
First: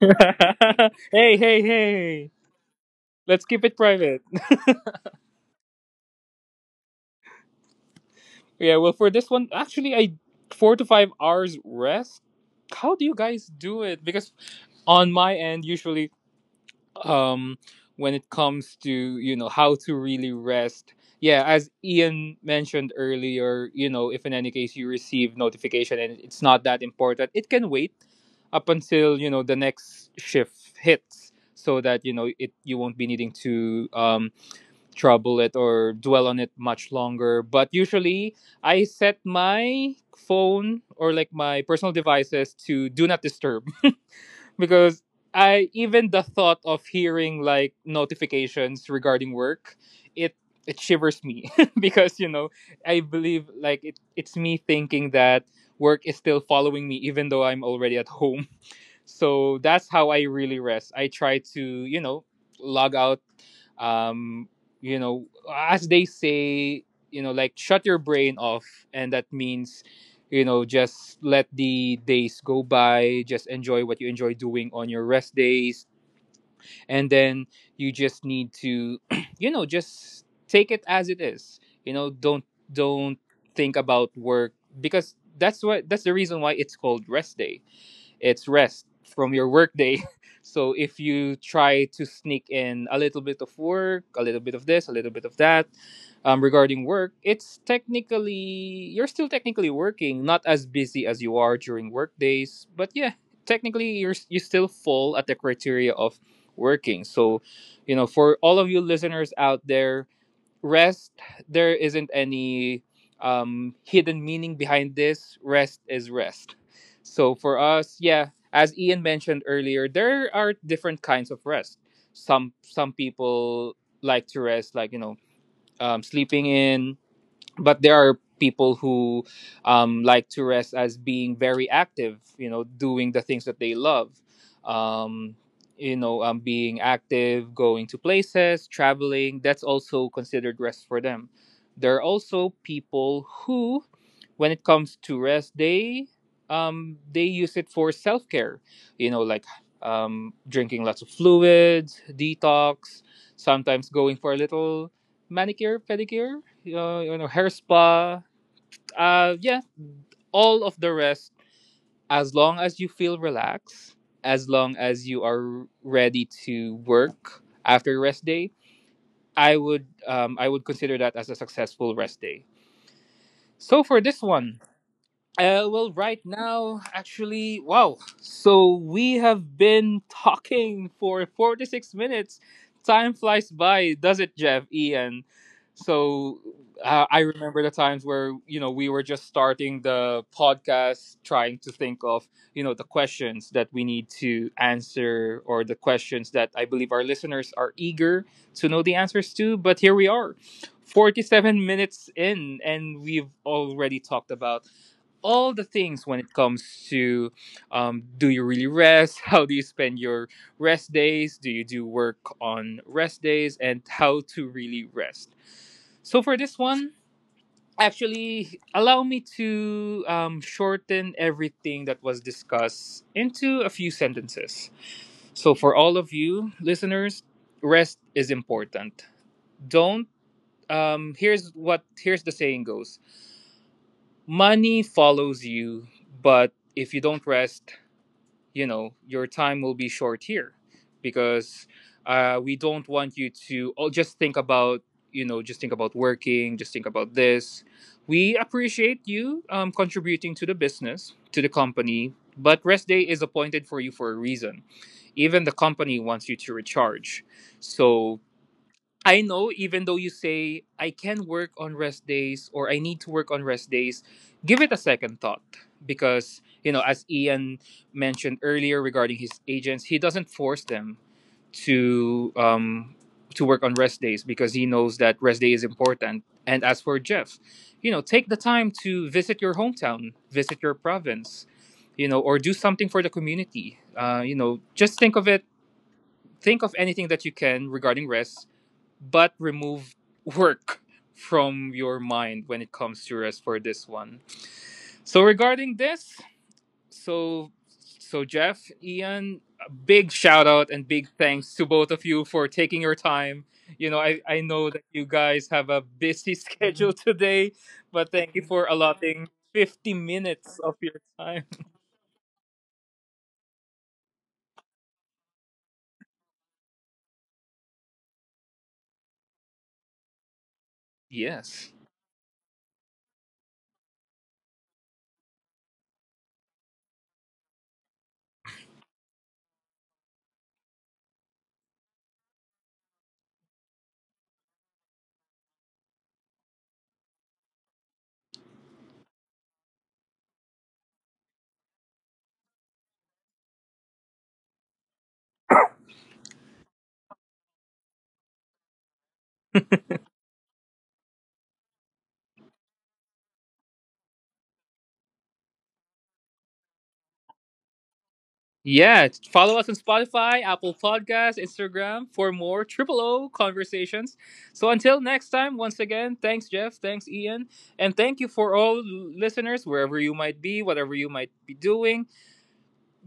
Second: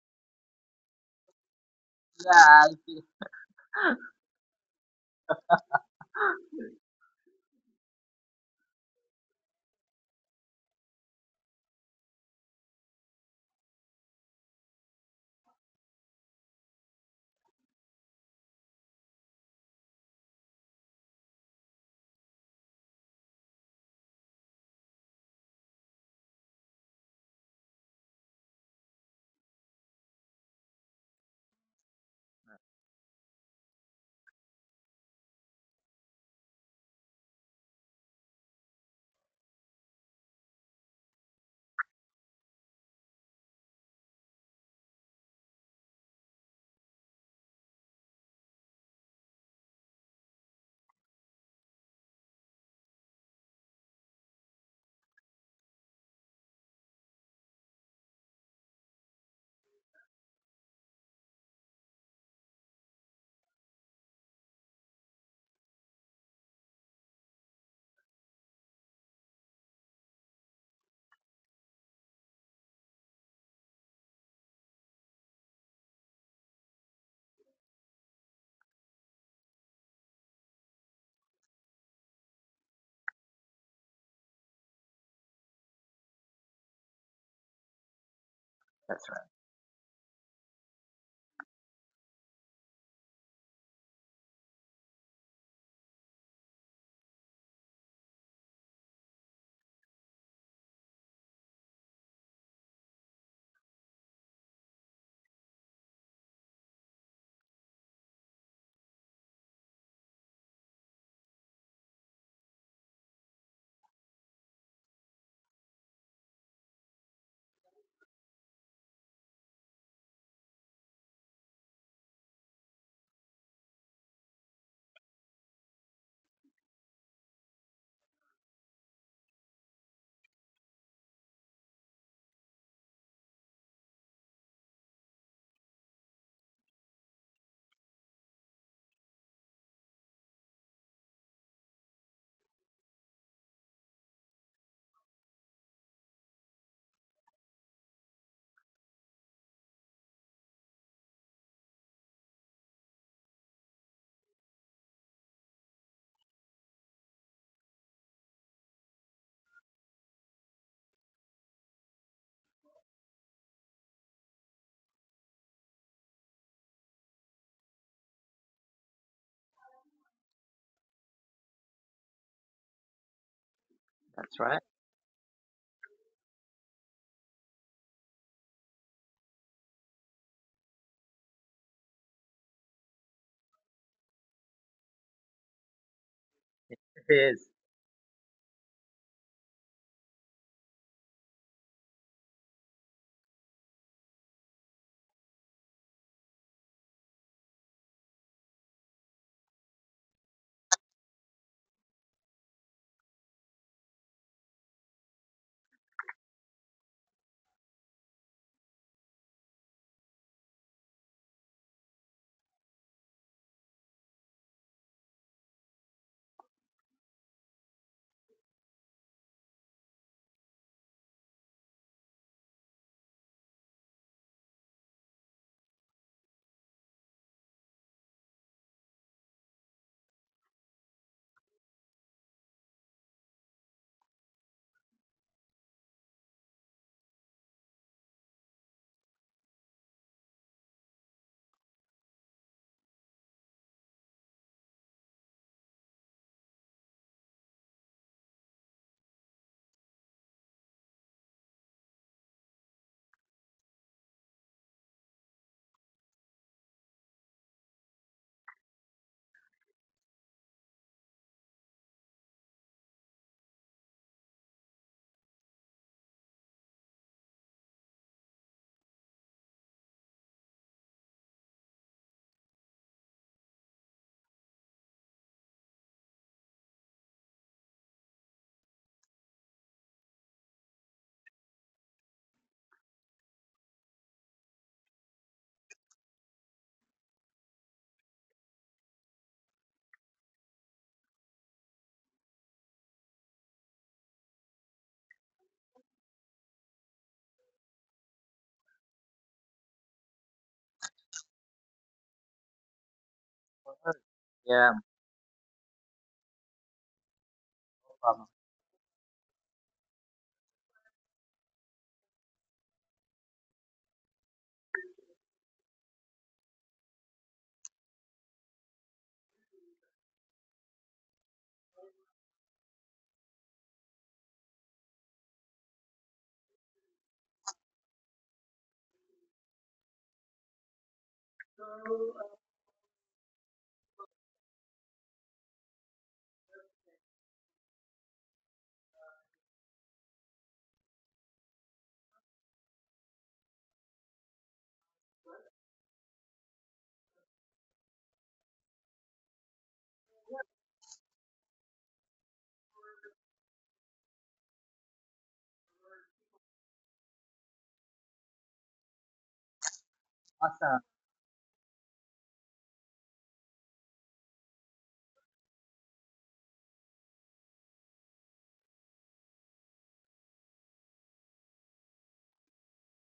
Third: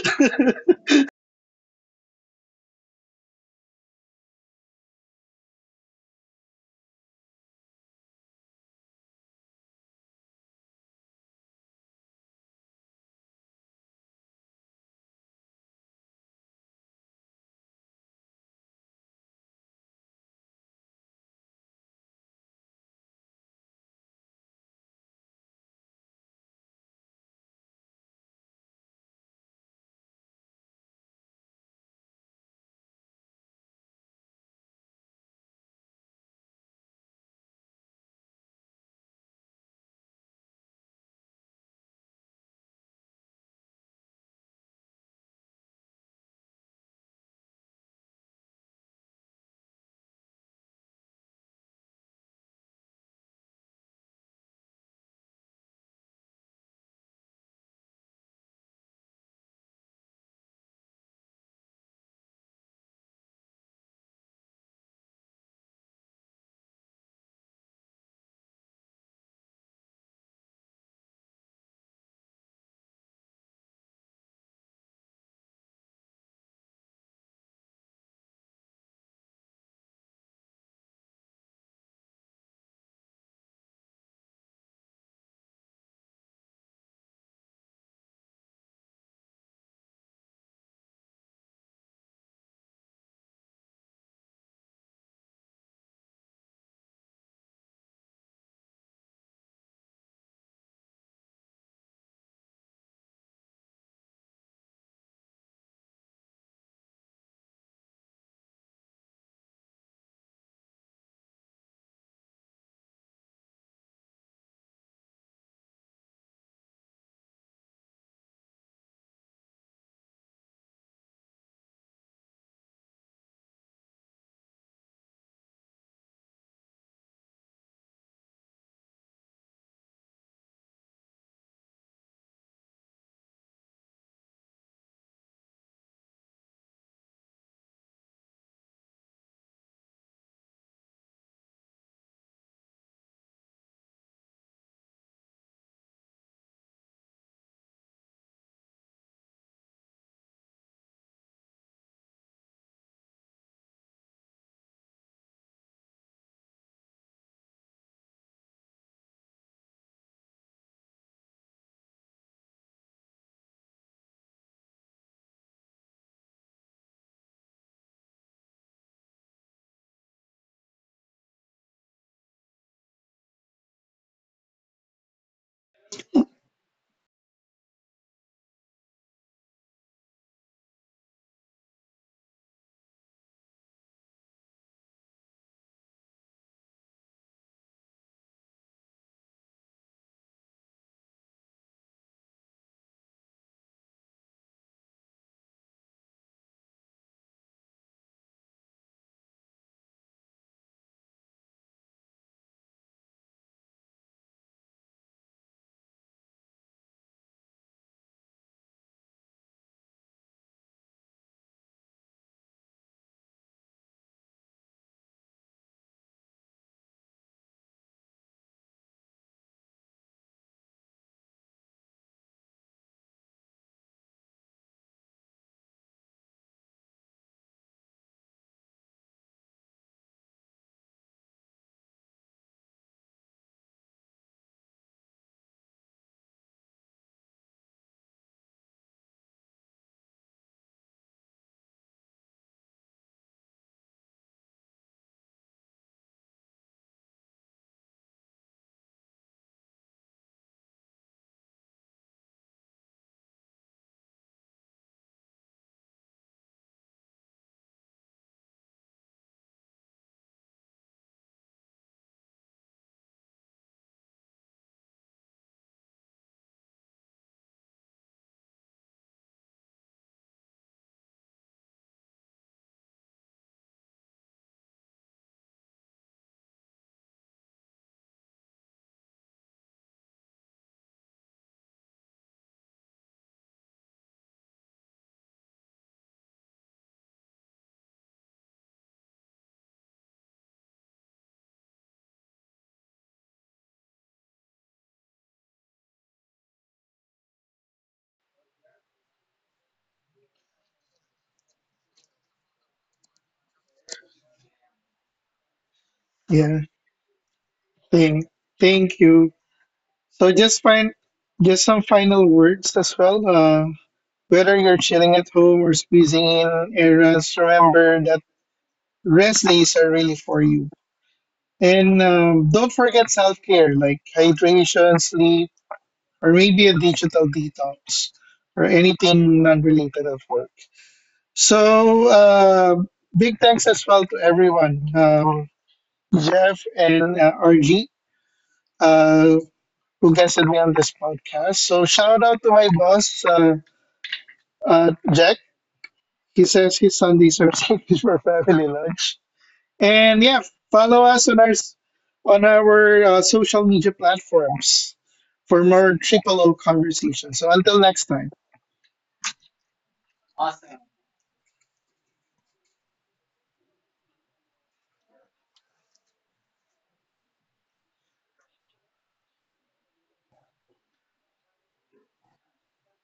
S1: Hey, hey, hey.
S2: Yeah, I see.
S1: Let's keep it private. Yeah, well, for this one, actually, I 4 to 5 hours rest. How do you guys do it? Because on my end, usually, um when it comes to, you know, how to really rest, yeah, as Ian mentioned earlier, you know, if in any case you receive notification and it's not that important, it can wait up until, you know, the next shift hits, so that, you know, it you won't be needing to trouble it or dwell on it much longer. But usually I set my phone or like my personal devices to do not disturb, because I even the thought of hearing like notifications regarding work, it it shivers me because, you know, I believe like it's me thinking that work is still following me even though I'm already at home. So that's how I really rest. I try to, you know, log out. Um, you know, as they say, you know, like shut your brain off, and that means, you know, just let the days go by. Just enjoy what you enjoy doing on your rest days, and then you just need to, you know, just take it as it is. You know, don't think about work, because that's the reason why it's called rest day. It's rest
S2: That's right.
S1: from your workday. So if you try to sneak in a little bit of work, a little bit of this, a little bit of that, regarding work, it's technically you're still technically working, not as busy as you are during work days, but yeah, technically you're, you still fall at the criteria of working. So, you know, for all of you listeners out there, rest, there isn't any hidden meaning behind this. Rest is rest. So for us, yeah, as Ian mentioned earlier, there are different kinds of rest. Some people like to rest, like, you know, sleeping in. But there are people who, like to rest as being very active, you know, doing the things that they love, um, being active, going to places, traveling. That's also considered rest for them. There are also people who, when it comes to rest, they, they use it for self-care, you know, like, drinking lots of fluids, detox, sometimes going for a little manicure, pedicure, you know, hair spa. Yeah, all of the rest. As long as you feel relaxed, as long as you are ready to work after your rest day, I would, I would consider that as a successful rest day. So for this
S2: That's right.
S1: one, uh, well, right now, actually, wow. So we have been talking for 46 minutes. Time flies by, does it, Jeff, Ian? So
S2: It
S1: I
S2: is.
S1: remember the times where, you know, we were just starting the podcast, trying to think of, you know, the questions that we need to answer, or the questions that I believe our listeners are eager to know the answers to. But here we are, 47 minutes in, and we've already talked about all the things when it comes to, do you really rest, how do you spend your rest days, do you do work on rest days, and how to really rest. So for this one, actually, allow me to, shorten everything that was discussed into a few sentences. So for all of you listeners, rest is important. Don't, here's the saying goes: money follows you, but if you don't rest, you know, your time will be short here, because, we don't want you to, oh, just think about, you know, just think about working, just think about this. We appreciate you contributing to the business, to the company, but rest day is appointed for you for a reason. Even the company wants you to recharge. So I know, even though you say I can work on rest days or I need to work on rest days, give it a second thought, because, you know, as Ian mentioned earlier regarding his agents, he doesn't force them to, to work on rest days, because he knows that rest day is important. And as for Jeff, you know, take the time to visit your hometown, visit your province, you know, or do something for the community. You know, just think of it. Think of anything that you can regarding rest, but remove work from your mind when it comes to rest for this one. So regarding this, so so Jeff, Ian, a big shout out and big thanks to both of you for taking your time. You know, I
S2: Yeah,
S1: know that you guys have a busy
S3: Yeah,
S1: schedule today,
S2: no
S1: but
S2: problem.
S3: thank
S1: thank you for
S3: thank
S1: allotting
S3: you.
S1: 50
S3: So
S1: minutes
S3: just
S1: of
S3: find
S1: your time.
S3: just some final words as well. Whether you're chilling at home or squeezing in errands, remember that rest days are really for you.
S1: Yes.
S3: And don't forget self care like hydration, sleep, or maybe a digital detox or anything non related of work. So, big thanks as well to everyone, Jeff and RG, uh, who guested me on this podcast. So, shout out to my boss, Jack. He says his Sundays are saved for family lunch. And yeah, follow us on our social media platforms for more triple O conversations. So until next time,
S1: Yeah, follow us on Spotify, Apple
S2: Awesome.
S1: Podcasts, Instagram for more Triple O conversations. So until next time, once again, thanks Jeff, thanks Ian, and thank you for all listeners wherever you might be, whatever you might be doing.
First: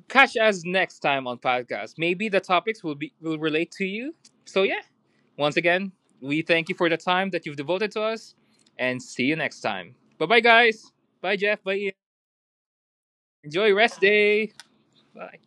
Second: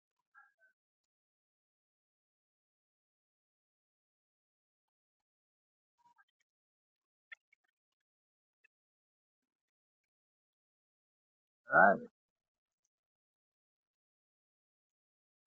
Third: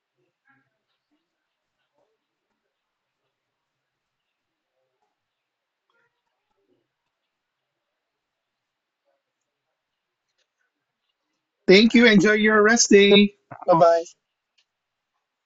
S1: Catch us next time on podcast. Maybe the topics will relate to you. So yeah, once again, we thank you for the time that you've devoted to us, and see you next time. Bye bye guys. Bye Jeff. Bye Ian.
S3: thank
S2: All
S3: you.
S2: right.
S3: Enjoy your rest day.
S1: Enjoy
S3: Bye
S1: rest
S3: bye.
S1: day. Bye.